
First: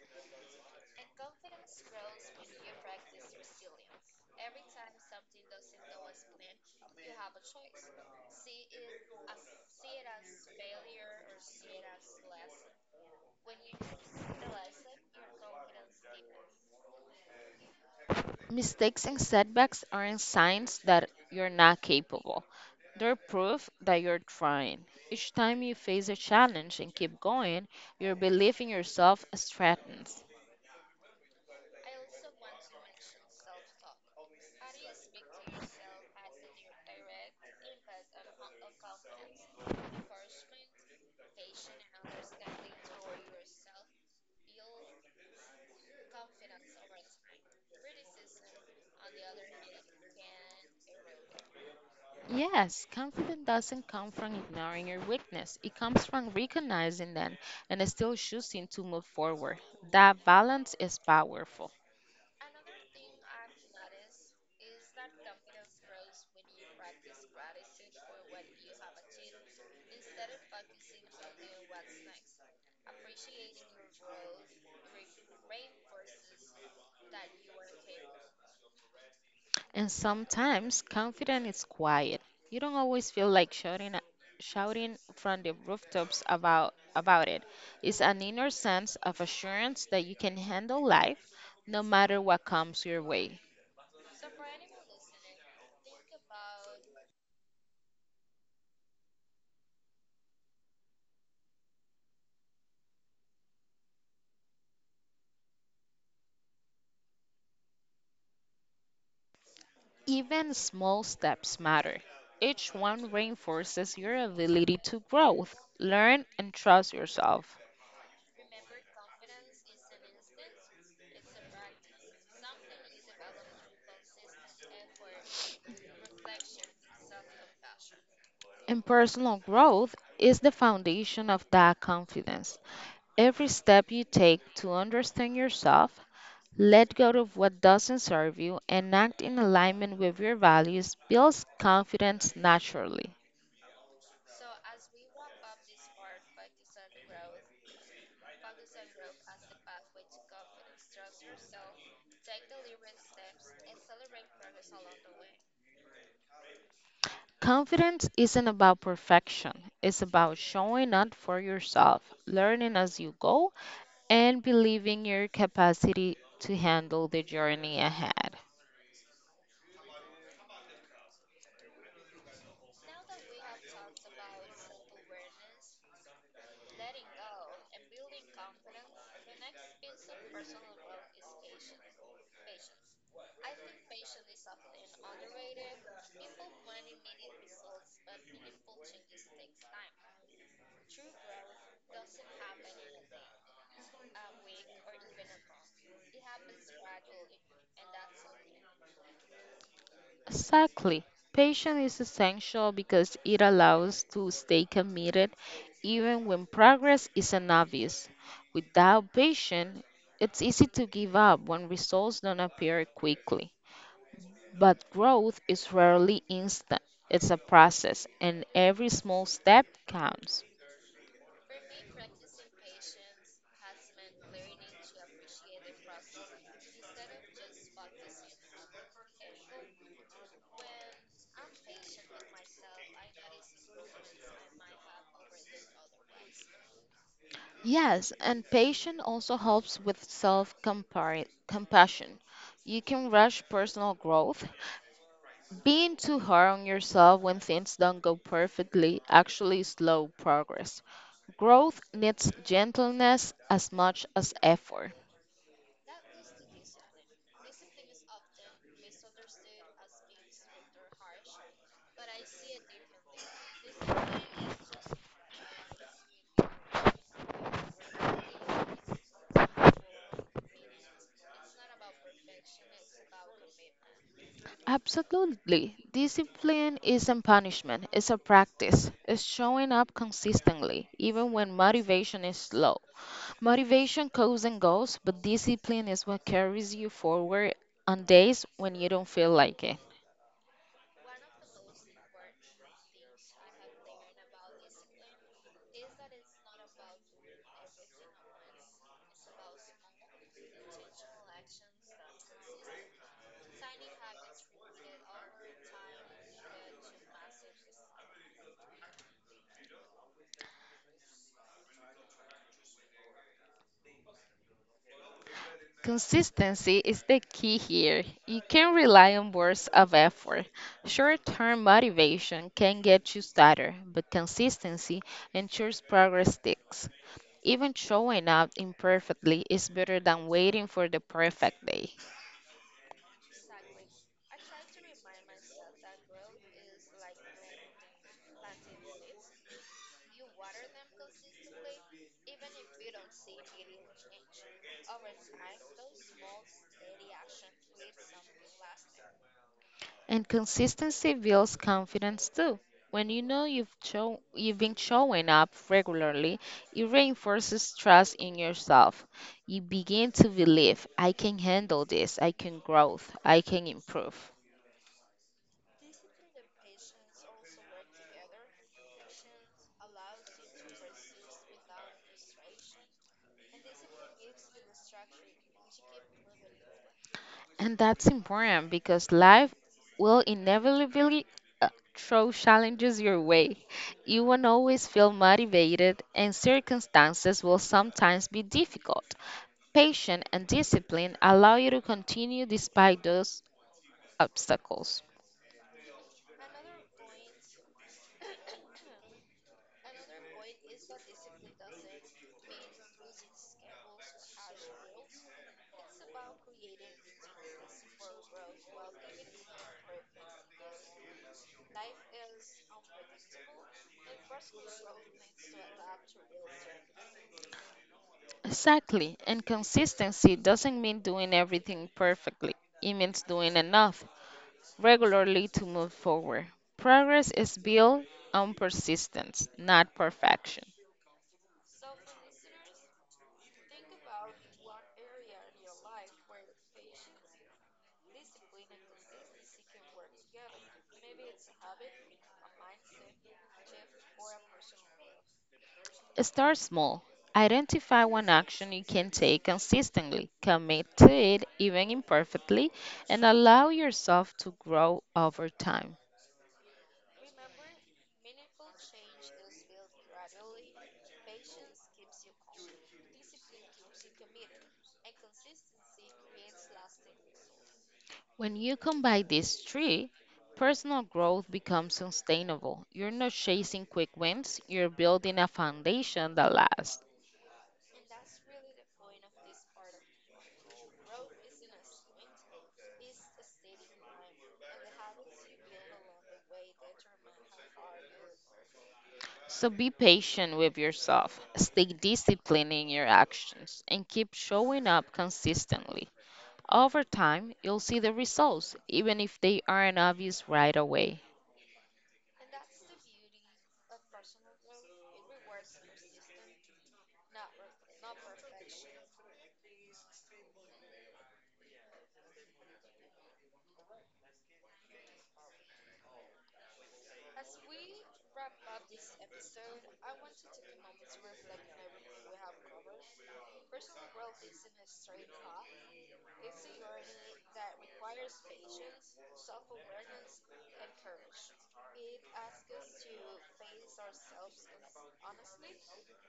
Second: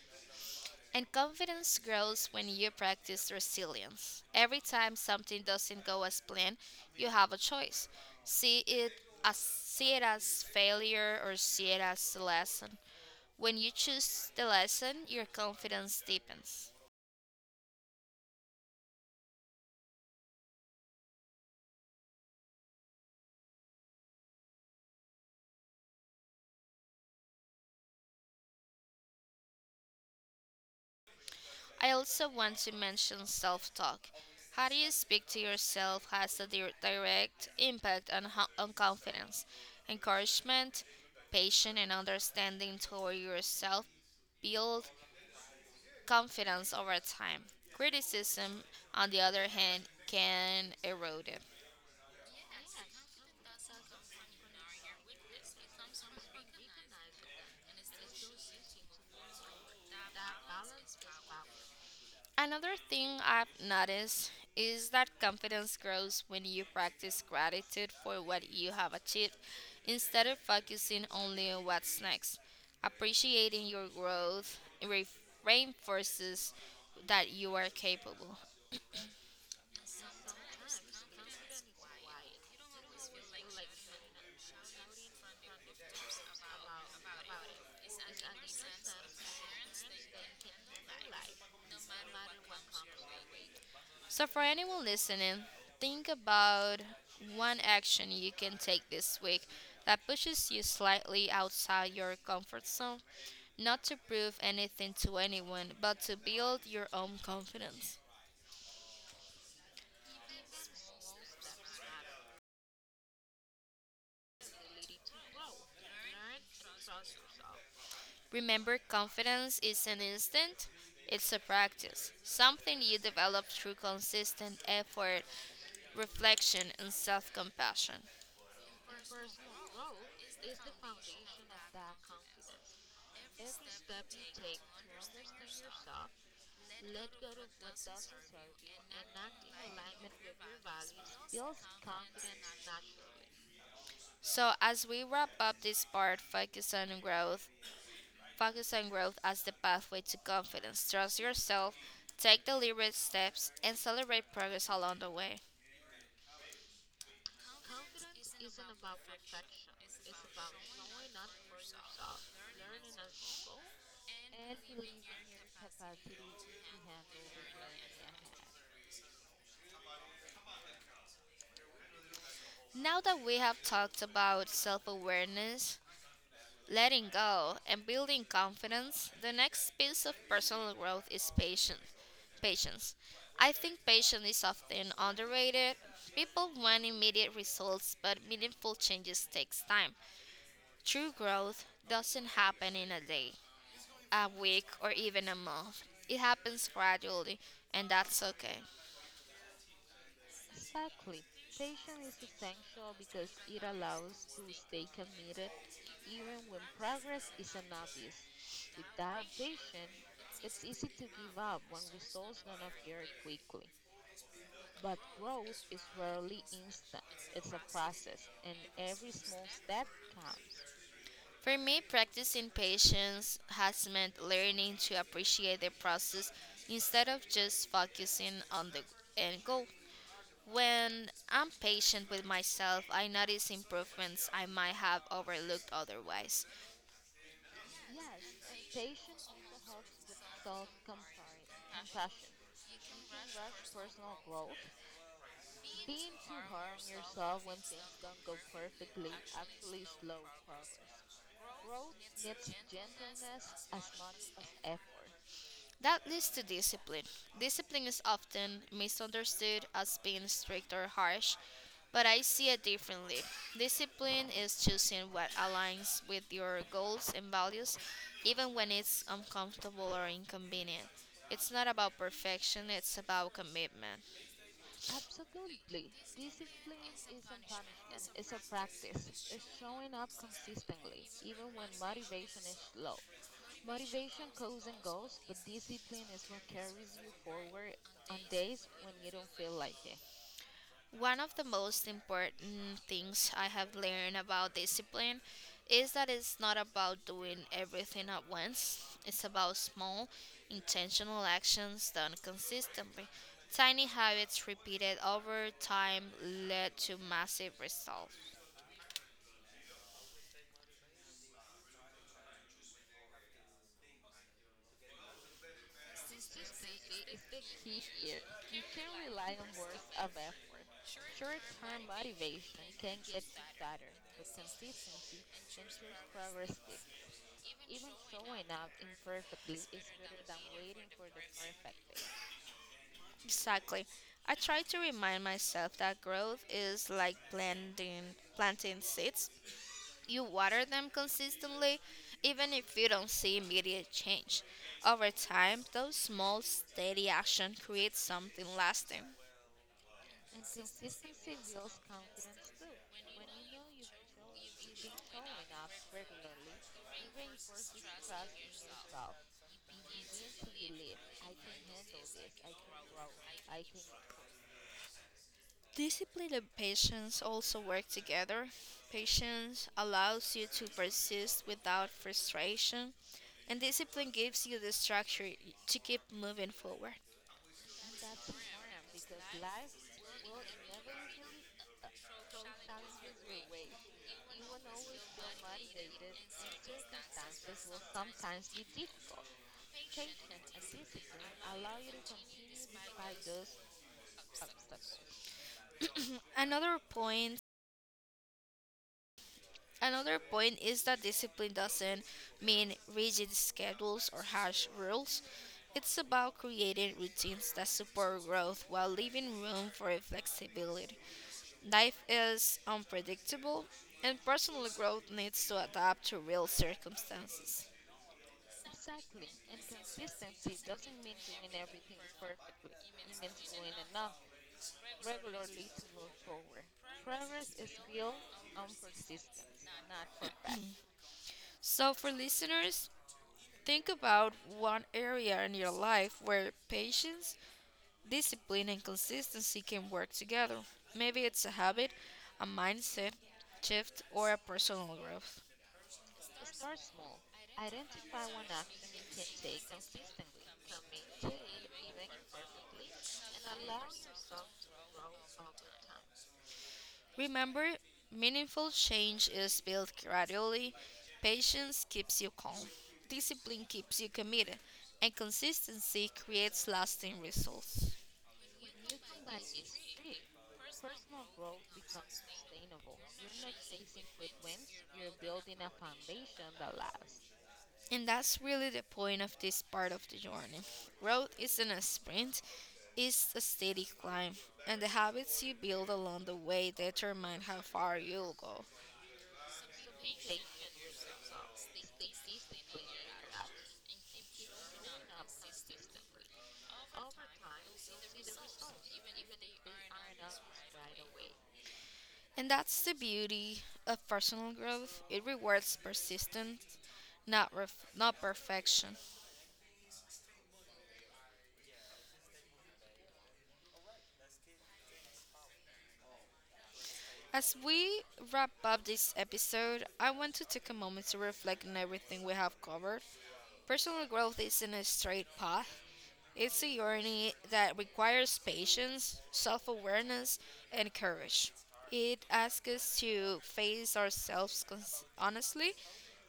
S1: And confidence grows when you practice resilience. Every time something doesn't go as planned, you have a choice. See it See it as failure or see it as a lesson. When you choose the lesson, your confidence deepens.
S2: Mistakes and setbacks aren't signs that you're not capable. They're proof that you're trying. Each time you face a challenge and keep going, your belief in yourself strengthens.
S1: I also want to mention self talk. How do you speak to yourself has a direct impact on confidence, encouragement, patience, and understanding toward yourself build confidence over time. Criticism, on the other hand, can erode it.
S2: Yes, confidence doesn't come from ignoring your weakness. It comes from recognizing them and still choosing to move forward. That balance is powerful.
S1: Another thing I've noticed is that confidence grows when you practice gratitude for what you have achieved instead of focusing only on what's next. Appreciating your growth reinforces that you are capable.
S2: And sometimes confidence is quiet. You don't always feel like shouting from the rooftops about it. It's an inner sense of assurance that you can handle life no matter what comes your way.
S1: So, for anyone listening, think about one action you can take this week that pushes you slightly outside your comfort zone, not to prove anything to anyone, but to build your own confidence.
S2: Even small steps matter. Each one reinforces your ability to grow, learn and trust yourself.
S1: Remember, confidence is an instant, it's a practice, something you develop through consistent effort, reflection, and self compassion.
S2: And personal growth is the foundation of that confidence. Every step you take to understand yourself, let go of what doesn't serve you and act in alignment with your values builds confidence naturally.
S1: So, as we wrap up this part focused on growth, focus on growth as the pathway to confidence. Trust yourself, take deliberate steps, and celebrate progress along the way.
S2: Confidence isn't about perfection, it's about showing up for yourself, learning as you go, and believing your capacity to handle the journey ahead.
S1: Now that we have talked about self awareness, letting go, and building confidence, the next piece of personal growth is patience. Patience. I think patience is often underrated. People want immediate results, but meaningful changes takes time. True growth doesn't happen in a day. A week, or even a month. It happens gradually, and that's okay.
S2: Exactly. Patience is essential because it allows to stay committed even when progress isn't obvious. Without patience, it's easy to give up when results don't appear quickly. But growth is rarely instant. It's a process, and every small step counts.
S1: For me, practicing patience has meant learning to appreciate the process instead of just focusing on the end goal. When I'm patient with myself, I notice improvements I might have overlooked otherwise.
S2: Yes, and patience also helps with self compassion. You can rush personal growth. Being too hard on yourself when things don't go perfectly actually slow progress. Growth needs gentleness as much as effort.
S1: That leads to discipline. Discipline is often misunderstood as being strict or harsh, but I see it differently. Discipline is choosing what aligns with your goals and values, even when it's uncomfortable or inconvenient. It's not about perfection, it's about commitment.
S2: Absolutely. Discipline isn't punishment, it's a practice. It's showing up consistently, even when motivation is low. Motivation comes and goes, but discipline is what carries you forward on days when you don't feel like it.
S1: One of the most important things I have learned about discipline is that it's not about doing everything at once. It's about small, intentional actions done consistently. Tiny habits repeated over time lead to massive results.
S2: Consistency is the key here. You can rely on bursts of effort. Short term motivation can get you started, but consistency ensures progress sticks. Even showing up imperfectly is better than waiting for the perfect day.
S1: Exactly. I try to remind myself that growth is like planting seeds. You water them consistently, even if you don't see immediate change. Over time, those small, steady actions create something lasting.
S2: And consistency builds confidence too. When you know you've been showing up regularly, it reinforces trust in yourself. You begin to believe, I can handle this, I can grow, I can improve.
S1: Discipline and patience also work together. Patience allows you to persist without frustration, and discipline gives you the structure to keep moving forward.
S2: And that's important because life will inevitably uh, throw challenges your way. You won't always feel motivated, and circumstances will sometimes be difficult. Patience and discipline allow you to continue despite those obstacles.
S1: Another point Another point is that discipline doesn't mean rigid schedules or harsh rules. It's about creating routines that support growth while leaving room for flexibility. Life is unpredictable, and personal growth needs to adapt to real circumstances.
S2: Exactly. And consistency doesn't mean doing everything perfectly, it means doing enough regularly to move forward. Progress is built on persistence, not perfection.
S1: So, for listeners, think about one area in your life where patience, discipline and consistency can work together. Maybe it's a habit, a mindset shift, or a personal growth.
S2: Start small. Identify one action you can take consistently, commit to it even imperfectly, and allow yourself to grow over time.
S1: Remember, meaningful change is built gradually. Patience keeps you calm, discipline keeps you committed, and consistency creates lasting results.
S2: When you combine these three, personal growth becomes sustainable. You're not chasing quick wins, you're building a foundation that lasts.
S1: And that's really the point of this part of the journey. Growth isn't a sprint, it's a steady climb, and the habits you build along the way determine how far you'll go.
S2: So be patient with yourself, stay disciplined in your actions, and keep showing up consistently. Over time, you'll see the results, even if they aren't obvious right away.
S1: And that's the beauty of personal growth. It rewards persistence, not perfection. As we wrap up this episode, I want to take a moment to reflect on everything we have covered. Personal growth isn't a straight path. It's a journey that requires patience, self awareness, and courage. It asks us to face ourselves honestly,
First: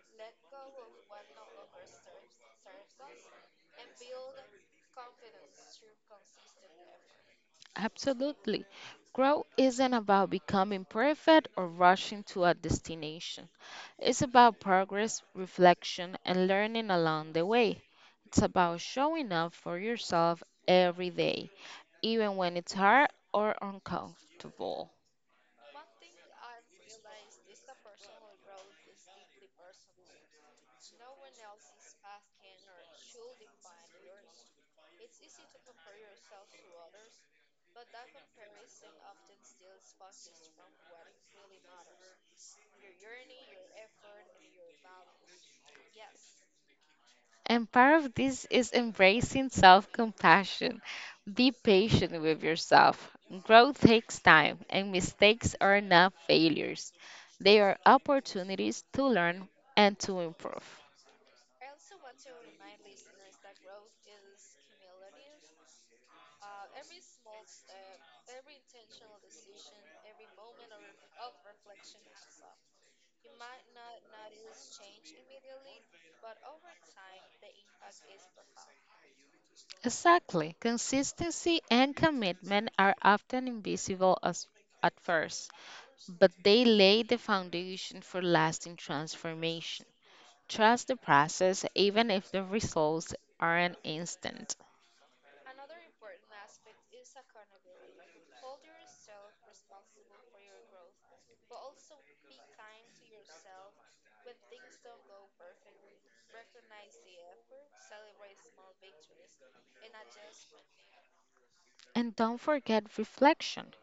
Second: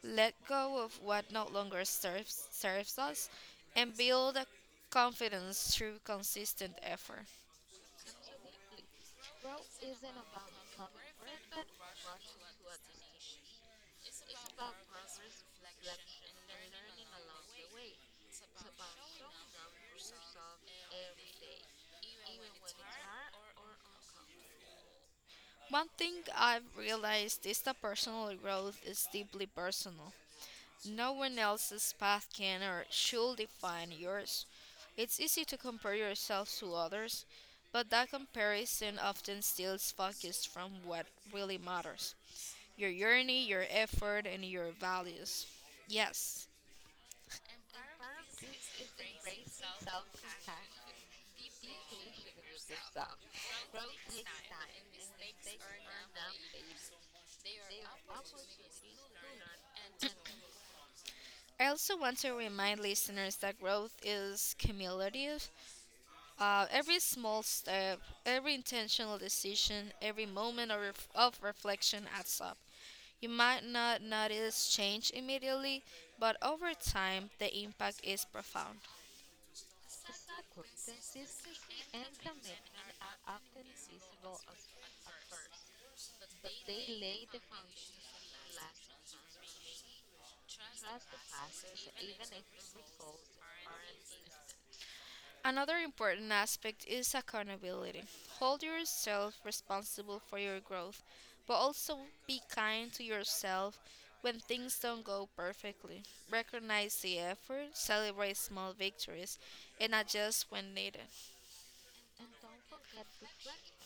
S1: let go of what no serves us, and build a confidence through consistent effort.
S2: Absolutely. Growth isn't about becoming perfect or rushing to a destination. It's about progress, reflection, and learning along the way. It's about showing up for yourself every day, even when it's hard or uncomfortable.
S1: One thing I've realized is that personal growth is deeply personal. No one else's path can or should define yours. It's easy to compare yourself to others, but that comparison often steals focus from what really matters your journey, your effort, and your values. Yes.
S2: And part of this is embracing self compassion. Be patient with yourself. Growth takes time, and mistakes are not failures. They are opportunities to learn and to improve.
S1: I also want to remind listeners that growth is cumulative. Every small step, every intentional decision, every moment of reflection adds up. You might not notice change immediately, but over time, the impact is profound.
S2: Exactly. Consistency and commitment are often invisible as, at first, but they lay the foundation for lasting transformation. Trust the process, even if the results aren't instant.
S1: Another important aspect is accountability. Hold yourself responsible for your growth, but also be kind to yourself when things don't go perfectly. Recognize the effort, celebrate small victories, and adjust when needed.
S2: And don't forget reflection.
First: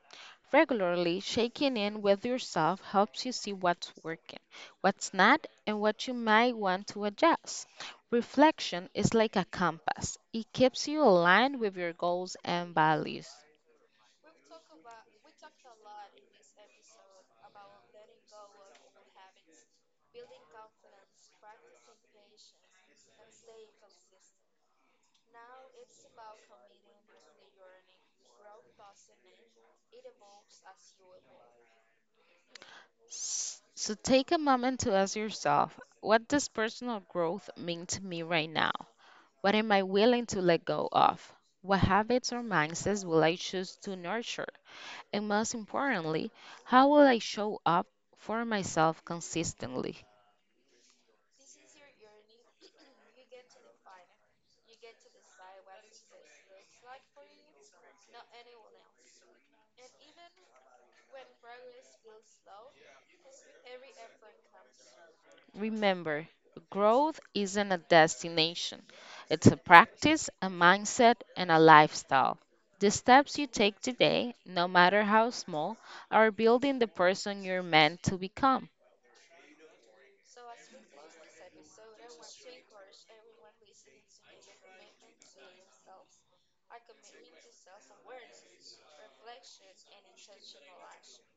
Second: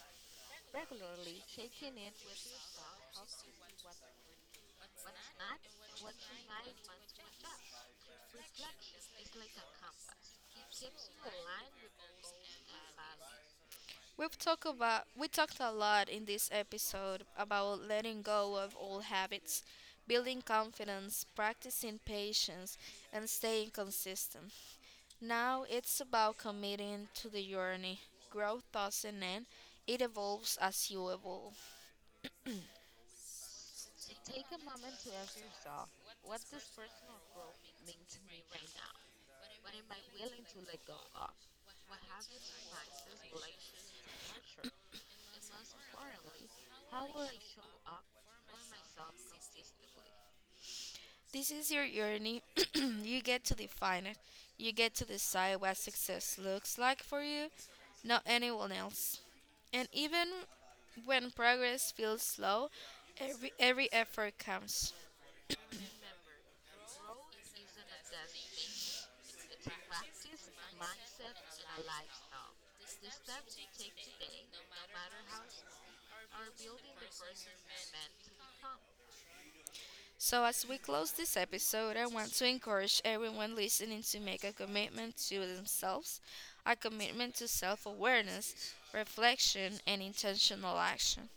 S2: Regularly checking in with yourself helps you see what's working, what's not, and what you might want to adjust. Reflection is like a compass, it keeps you aligned with your goals and values.
S1: We talked a lot in this episode about letting go of old habits, building confidence, practicing patience, and staying consistent. Now it's about committing to the journey. Growth doesn't end; it evolves as you evolve.
S2: So take a moment to ask yourself, what does personal growth mean to me right now? What am I willing to let go of? What habits or mindsets will I choose to nurture? And most importantly, how will I show up for myself consistently?
S1: This is your journey. You get to define it. You get to decide what success looks like for you, not anyone else. And even when progress feels slow, every effort counts.
S2: Remember, growth isn't a destination, it's a practice, a mindset, and a lifestyle. The steps you take today, no matter how small, are building the person you're meant to become.
S1: So, as we close this episode, I want to encourage everyone listening to make a commitment to themselves, a commitment to self awareness, reflection, and intentional action.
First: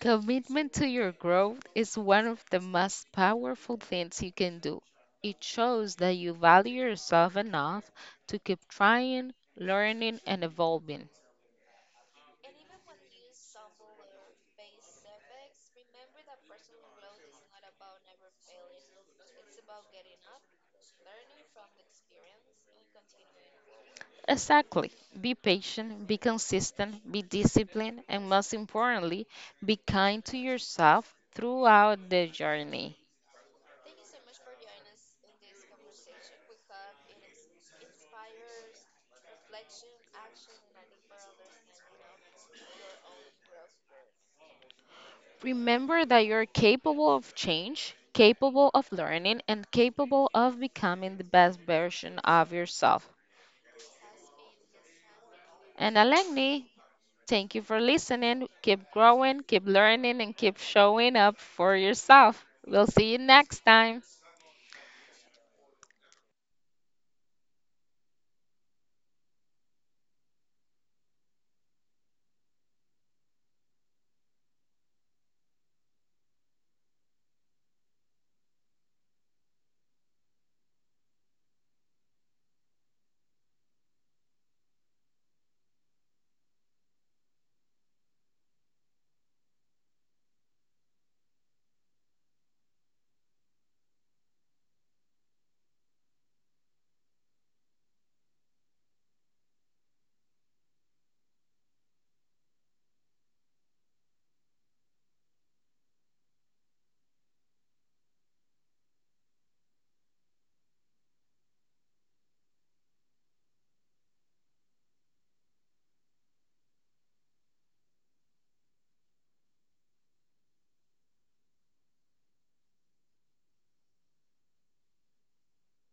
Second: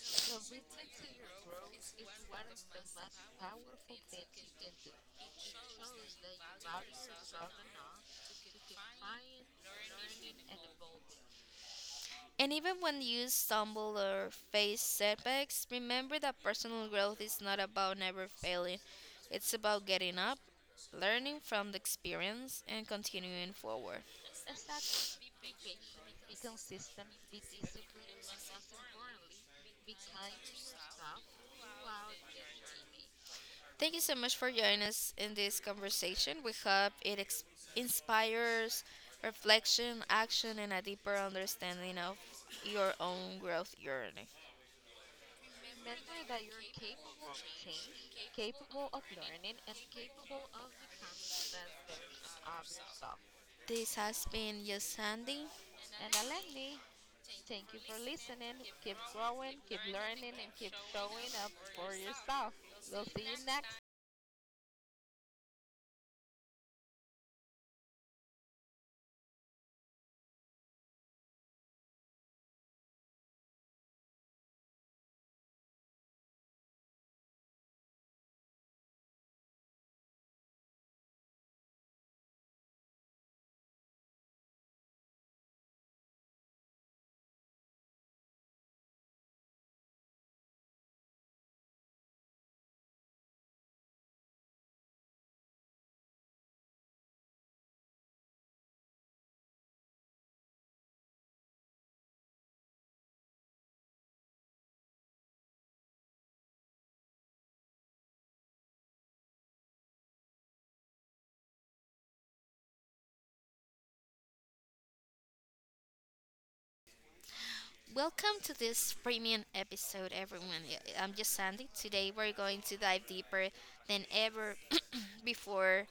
S2: Commitment to your growth is one of the most powerful things you can do. It shows that you value yourself enough to keep trying, learning, and evolving.
S1: And even when you stumble or face setbacks, remember that personal growth is not about never failing. It's about getting up, learning from the experience, and continuing forward.
S2: Exactly. Be patient, be consistent, be disciplined, and most importantly, be kind to yourself throughout the journey.
S1: Thank you so much for joining us in this conversation. We hope it inspires reflection, action, and a deeper understanding of your own growth journey.
S2: Remember that you're capable of change, capable of learning, and capable of becoming the best version of yourself.
S1: This has been Yo Sandy.
S2: And Alagni, thank you for listening. Keep growing, keep learning, and keep showing up for yourself. We'll see you next time.
S1: Welcome to this premium episode, everyone. I'm just Sandy. Today we're going to dive deeper than ever before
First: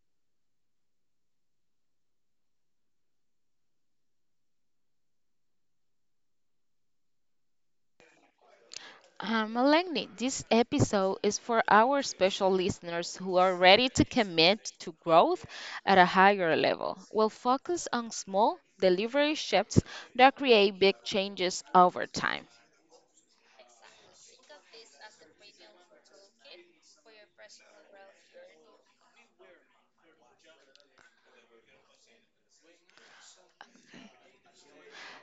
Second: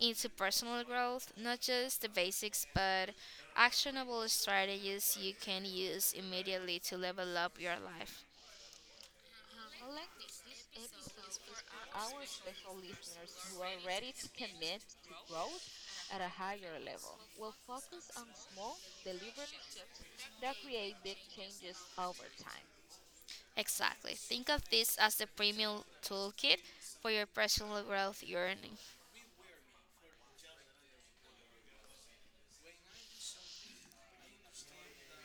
S1: into personal growth, not just the basics, but actionable strategies you can use immediately to level up your life.
S2: Melanie, this episode is for our special listeners who are ready to commit to growth at a higher level. We'll focus on small, delivery shifts that create big changes over time.
S1: Exactly. Think of this as the premium toolkit for your personal growth journey.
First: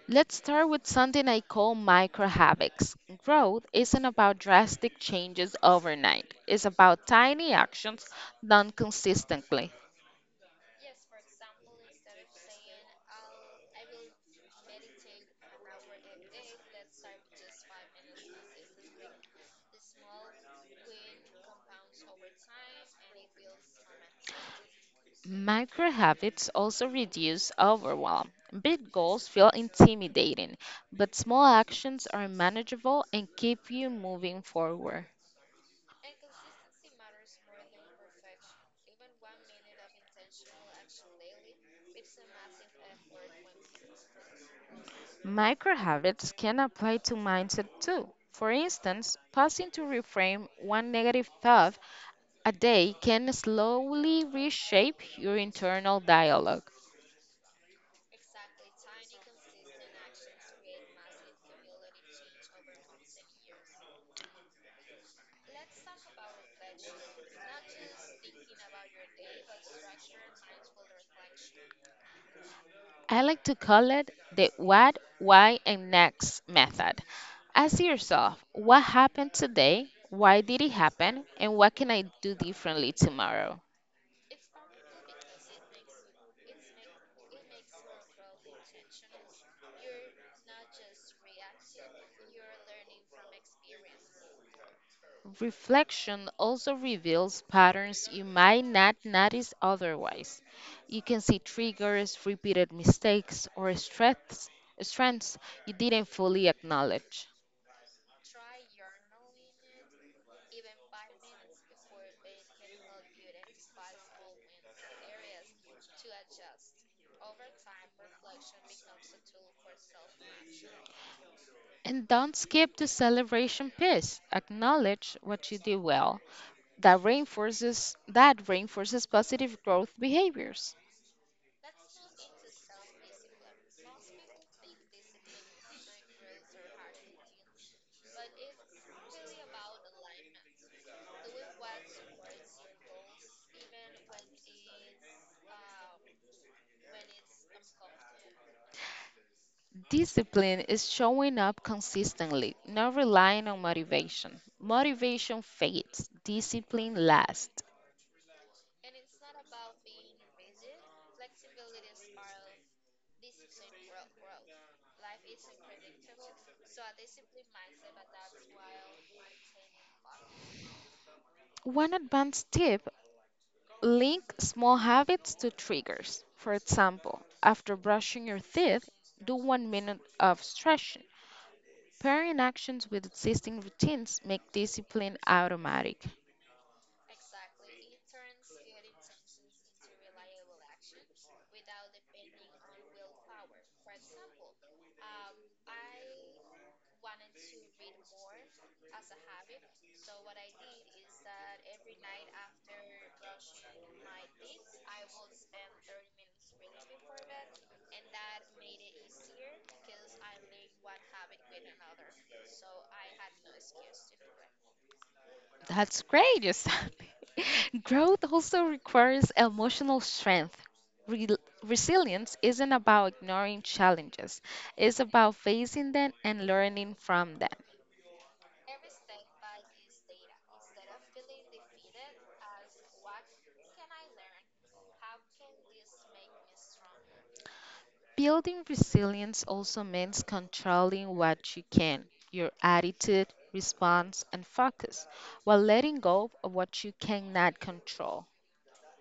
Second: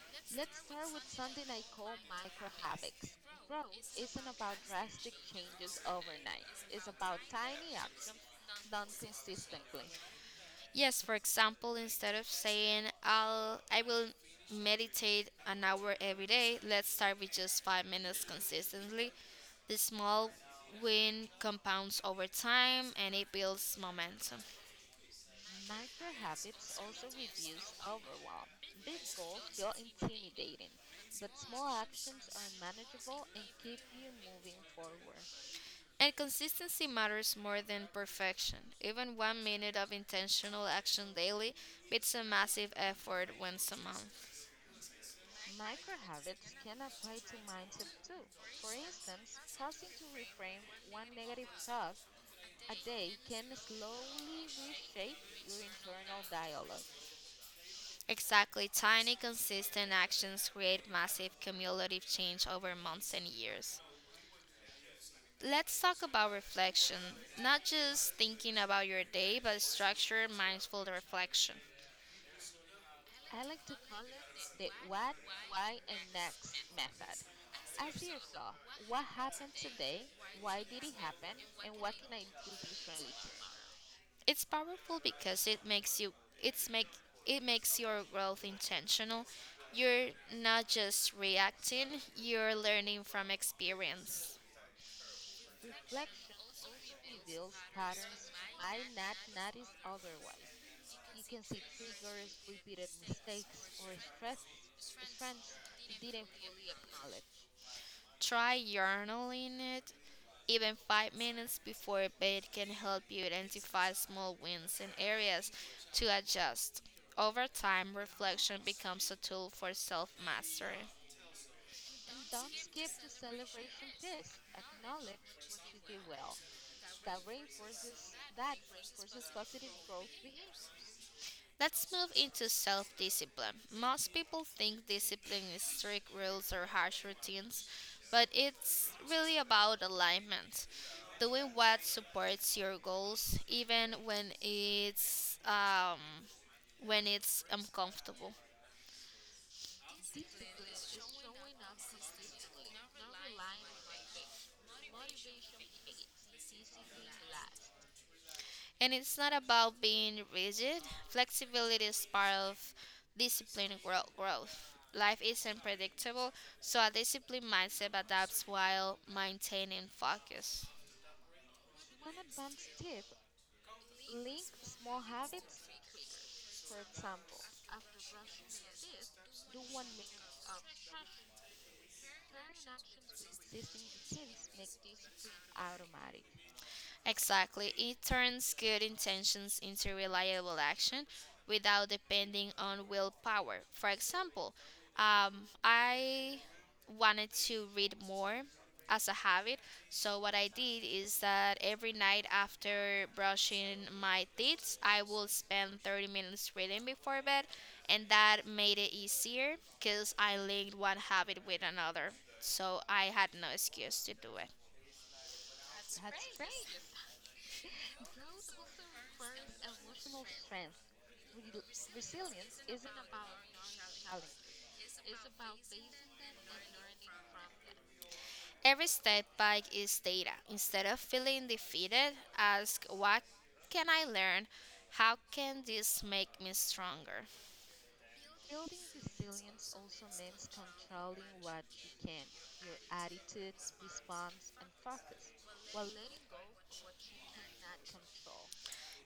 S2: Let's start with something I call micro habits. Growth isn't about drastic changes overnight, it's about tiny actions done consistently.
S1: Yes, for example, instead of saying I will meditate an hour every day, let's start with just 5 minutes consistently. The small win compounds over time, and it builds momentum.
S2: Micro habits also reduce overwhelm. Big goals feel intimidating, but small actions are manageable and keep you moving forward.
S1: And consistency matters more than perfection. Even 1 minute of intentional action daily beats a massive effort once a month.
S2: Micro habits can apply to mindset too. For instance, pausing to reframe one negative thought a day can slowly reshape your internal dialogue.
S1: Exactly, tiny consistent actions create massive cumulative change over months and years. Let's talk about reflection, not just thinking about your day, but structured, mindful reflection.
S2: I like to call it the what, why, and next method. Ask yourself what happened today, why did it happen, and what can I do differently tomorrow?
S1: It's powerful because it's make it makes your growth intentional. You're not just reacting, you're learning from experience.
S2: Reflection also reveals patterns you might not notice otherwise. You can see triggers, repeated mistakes, or strengths you didn't fully acknowledge.
S1: Try journaling it. Even 5 minutes before bed can help you identify small wins and areas to adjust. Over time, reflection becomes a tool for self mastery.
S2: And don't skip the celebration piece. Acknowledge what you did well that reinforces positive growth behaviors.
S1: Let's move into self discipline. Most people think discipline is strict rules or harsh routines, but it's really about alignment. Doing what supports your goals, even when it's uncomfortable.
S2: Discipline is showing up consistently, not relying on motivation. Motivation fades, discipline lasts.
S1: And it's not about being rigid. Flexibility is part of growth. Life isn't predictable, so a disciplined mindset adapts while maintaining focus.
S2: One advanced tip, link small habits to triggers. For example, after brushing your teeth, do 1 minute of stretching. Pairing actions with existing routines make discipline automatic.
S1: Exactly. It turns good intentions into reliable action without depending on willpower. For example, I wanted to read more as a habit. So, what I did is that every night after brushing my teeth, I will spend 30 minutes reading before bed, and that made it easier because I linked one habit with another. So, I had no excuse to do it.
S2: That's great, Yosabi. Growth also requires emotional strength. Rel Resilience isn't about ignoring challenges, it's about facing them and learning from them.
S1: Every step back is data. Instead of feeling defeated, ask what can I learn? How can this make me stronger?
S2: Building resilience also means controlling what you can, your attitude, response, and focus, while letting go of what you cannot control.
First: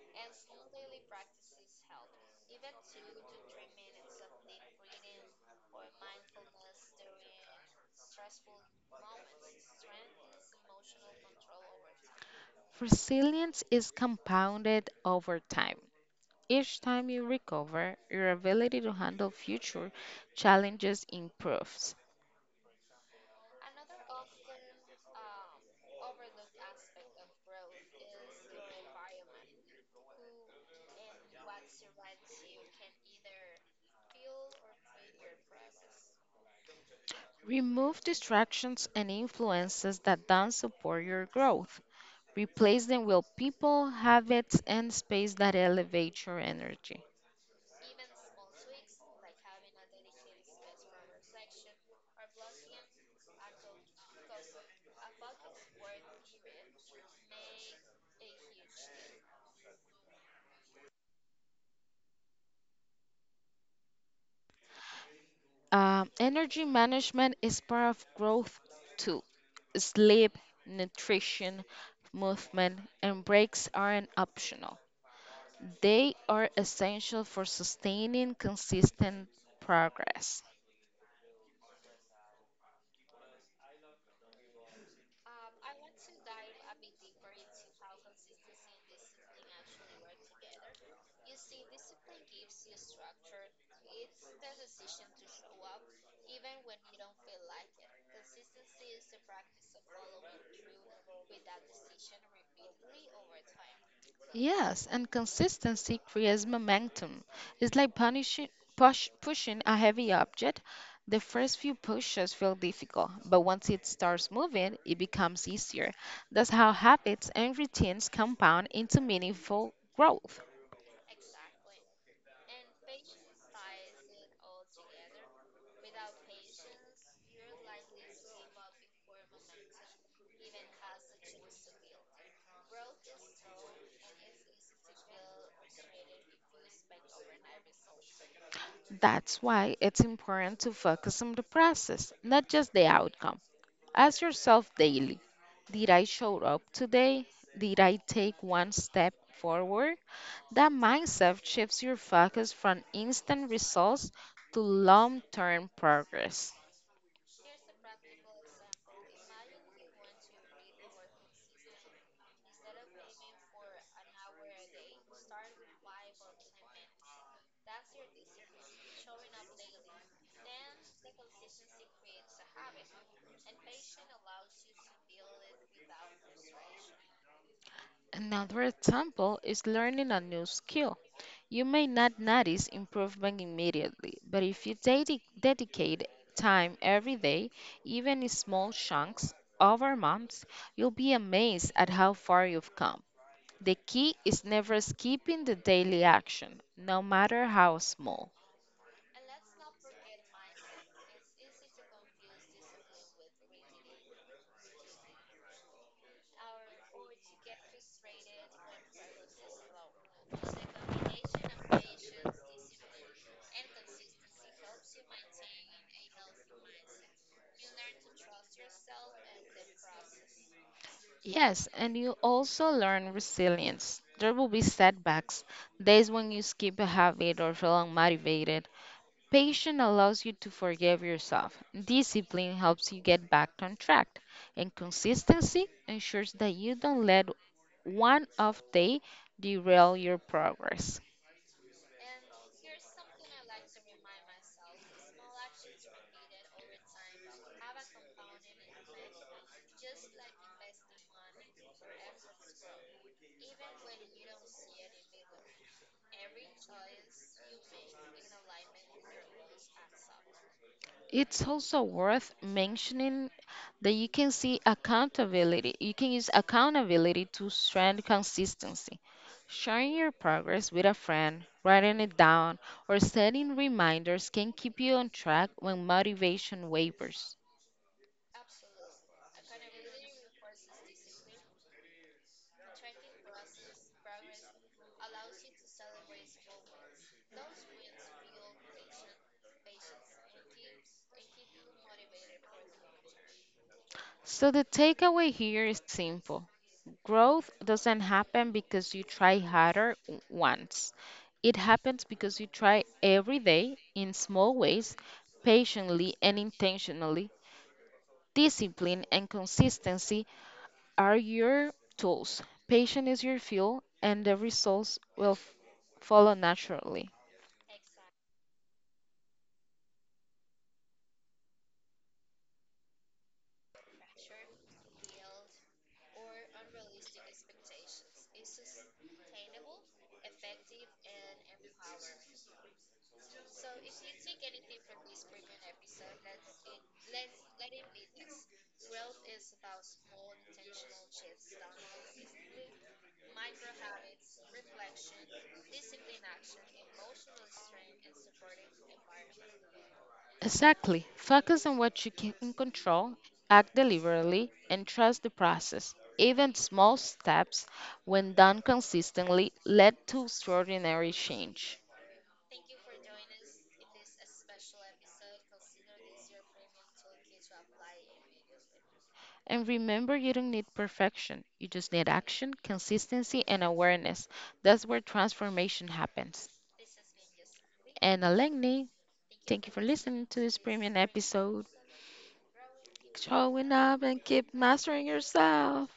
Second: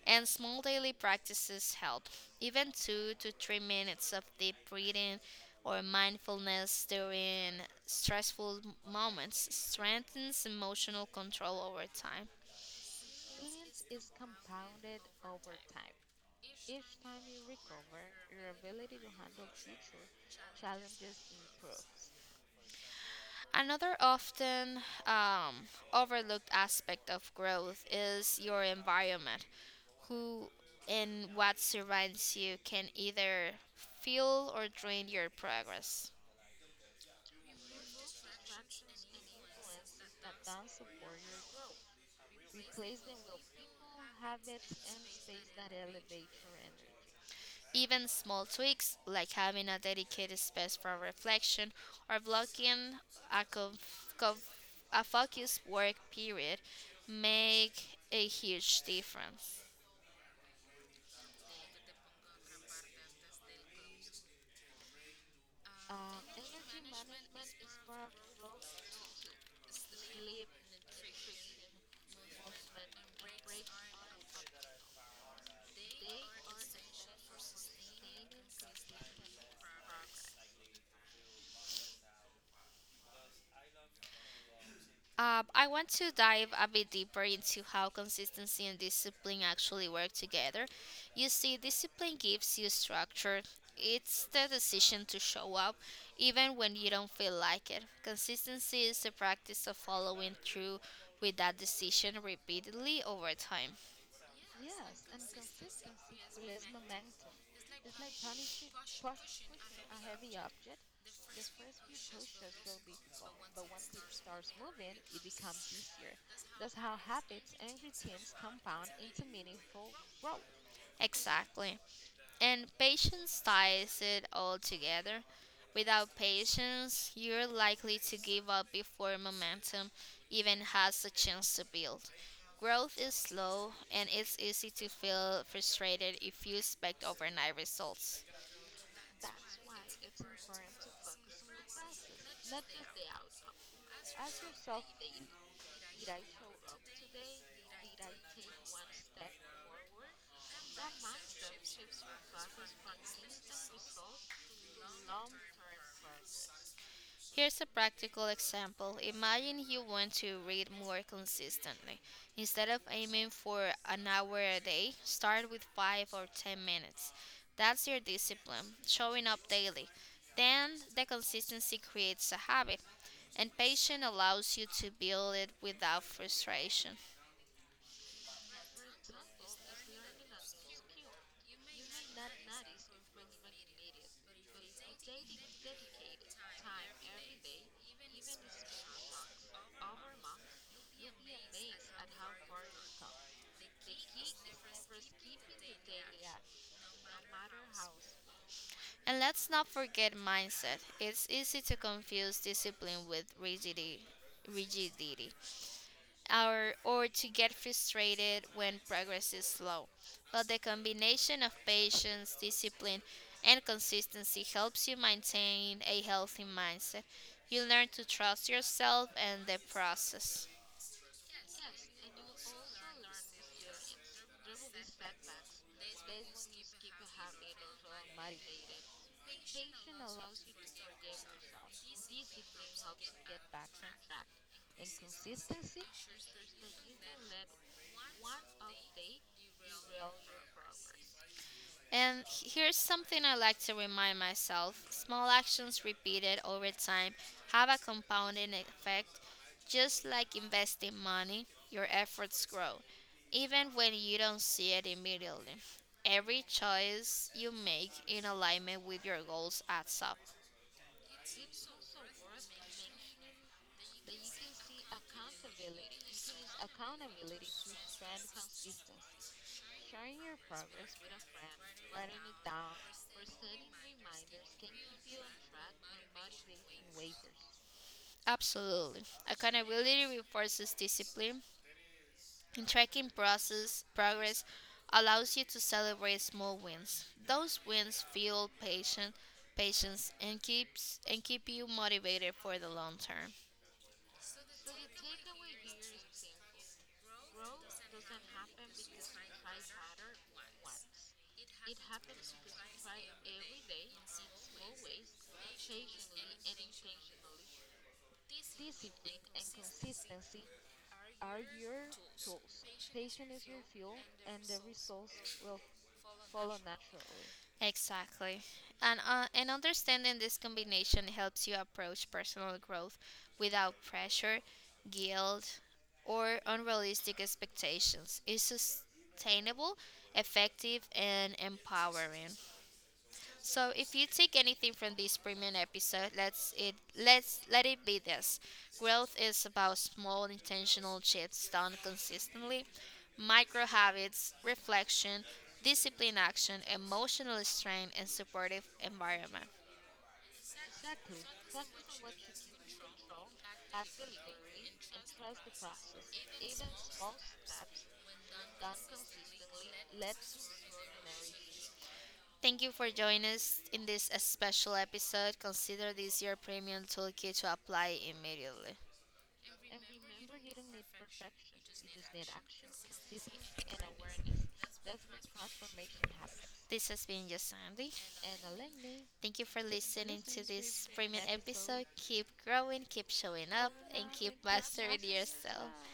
S1: And small daily practices help. Even 2 to 3 minutes of deep breathing or mindfulness during stressful moments strengthens emotional control over time.
S2: Resilience is compounded over time. Each time you recover, your ability to handle future challenges improves.
S1: Another often overlooked aspect of growth is your environment. Who and what surrounds you can either fuel or drain your progress.
S2: Remove distractions and influences that don't support your growth. Replace them with people, habits, and space that elevate your energy.
S1: Even small tweaks, like having a dedicated space for reflection or blocking a, conf- conf- a focused work period, make a huge difference.
S2: Energy management is part of growth too. Sleep, nutrition, movement, and breaks aren't optional. They are essential for sustaining consistent progress.
S1: I want to dive a bit deeper into how consistency and discipline actually work together. You see, discipline gives you structure. It's the decision to show up even when you don't feel like it. Consistency is the practice of following through with that decision repeatedly over time.
S2: Yes, and consistency creates momentum. It's like pushing a heavy object. The first few pushes feel difficult, but once it starts moving, it becomes easier. That's how habits and routines compound into meaningful growth.
S1: Exactly. And patience ties it all together. Without patience, you're likely to give up before momentum even has a chance to build. Growth is slow, and it's easy to feel frustrated if you expect overnight results.
S2: That's why it's important to focus on the process, not just the outcome. Ask yourself daily, did I show up today? Did I take one step forward? That mindset shifts your focus from instant results to long term progress.
S1: Here's a practical example. Imagine you want to read more consistently. Instead of aiming for an hour a day, start with 5 or 10 minutes. That's your discipline, showing up daily. Then the consistency creates a habit, and patience allows you to build it without frustration.
S2: Another example is learning a new skill. You may not notice improvement immediately, but if you dedicate time every day, even in small chunks over months, you'll be amazed at how far you've come. The key is never skipping the daily action, no matter how small.
S1: And let's not forget mindset. It's easy to confuse discipline with rigidity, or to get frustrated when progress is slow. But the combination of patience, discipline, and consistency helps you maintain a healthy mindset. You learn to trust yourself and the process.
S2: Yes, and you also learn resilience. There will be setbacks, days when you skip a habit or feel unmotivated. Patience allows you to forgive yourself. Discipline helps you get back on track. And consistency ensures that you don't let one off day derail your progress.
S1: And here's something I like to remind myself: small actions repeated over time have a compounding effect. Just like investing money, your efforts grow, even when you don't see it immediately. Every choice you make in alignment with your goals adds up.
S2: It's also worth mentioning that you can see accountability. You can use accountability to strengthen consistency. Sharing your progress with a friend, writing it down, or setting reminders can keep you on track when motivation wavers.
S1: Absolutely. Accountability reinforces discipline, and tracking process progress allows you to celebrate small wins. Those wins fuel patient patience and keep you motivated for the long term.
S2: So, the takeaway here is simple, growth doesn't happen because you try once, it happens because you try every day in small ways, patiently, and intentionally. Discipline and consistency are your tools. Patience is your fuel, and the results will follow naturally.
S1: Exactly. And understanding this combination helps you approach personal growth without pressure, guilt, or unrealistic expectations. It's sustainable, effective, and empowering. So if you take anything from this premium episode, let it be this. Growth is about small intentional shifts done consistently, micro habits, reflection, discipline action, emotional strength, and supportive environment.
S2: Exactly. Focus on what you can control, act deliberately, and trust the process. Even small steps, when done consistently, lead to extraordinary change.
S1: Thank you for joining us in this special episode. Consider this your premium toolkit to apply immediately.
S2: And remember, you don't need perfection. You just need action, consistency, and awareness. That's where transformation happens.
S1: This has been Just Sandy.
S2: And Alengni,
S1: Thank you for
S2: thank you for
S1: listening
S2: listening to
S1: to
S2: this
S1: this
S2: premium
S1: premium
S2: episode.
S1: episode. Keep growing, keep showing
S2: Showing
S1: up,
S2: up
S1: and
S2: and
S1: keep
S2: keep
S1: mastering
S2: mastering
S1: yourself.
S2: yourself.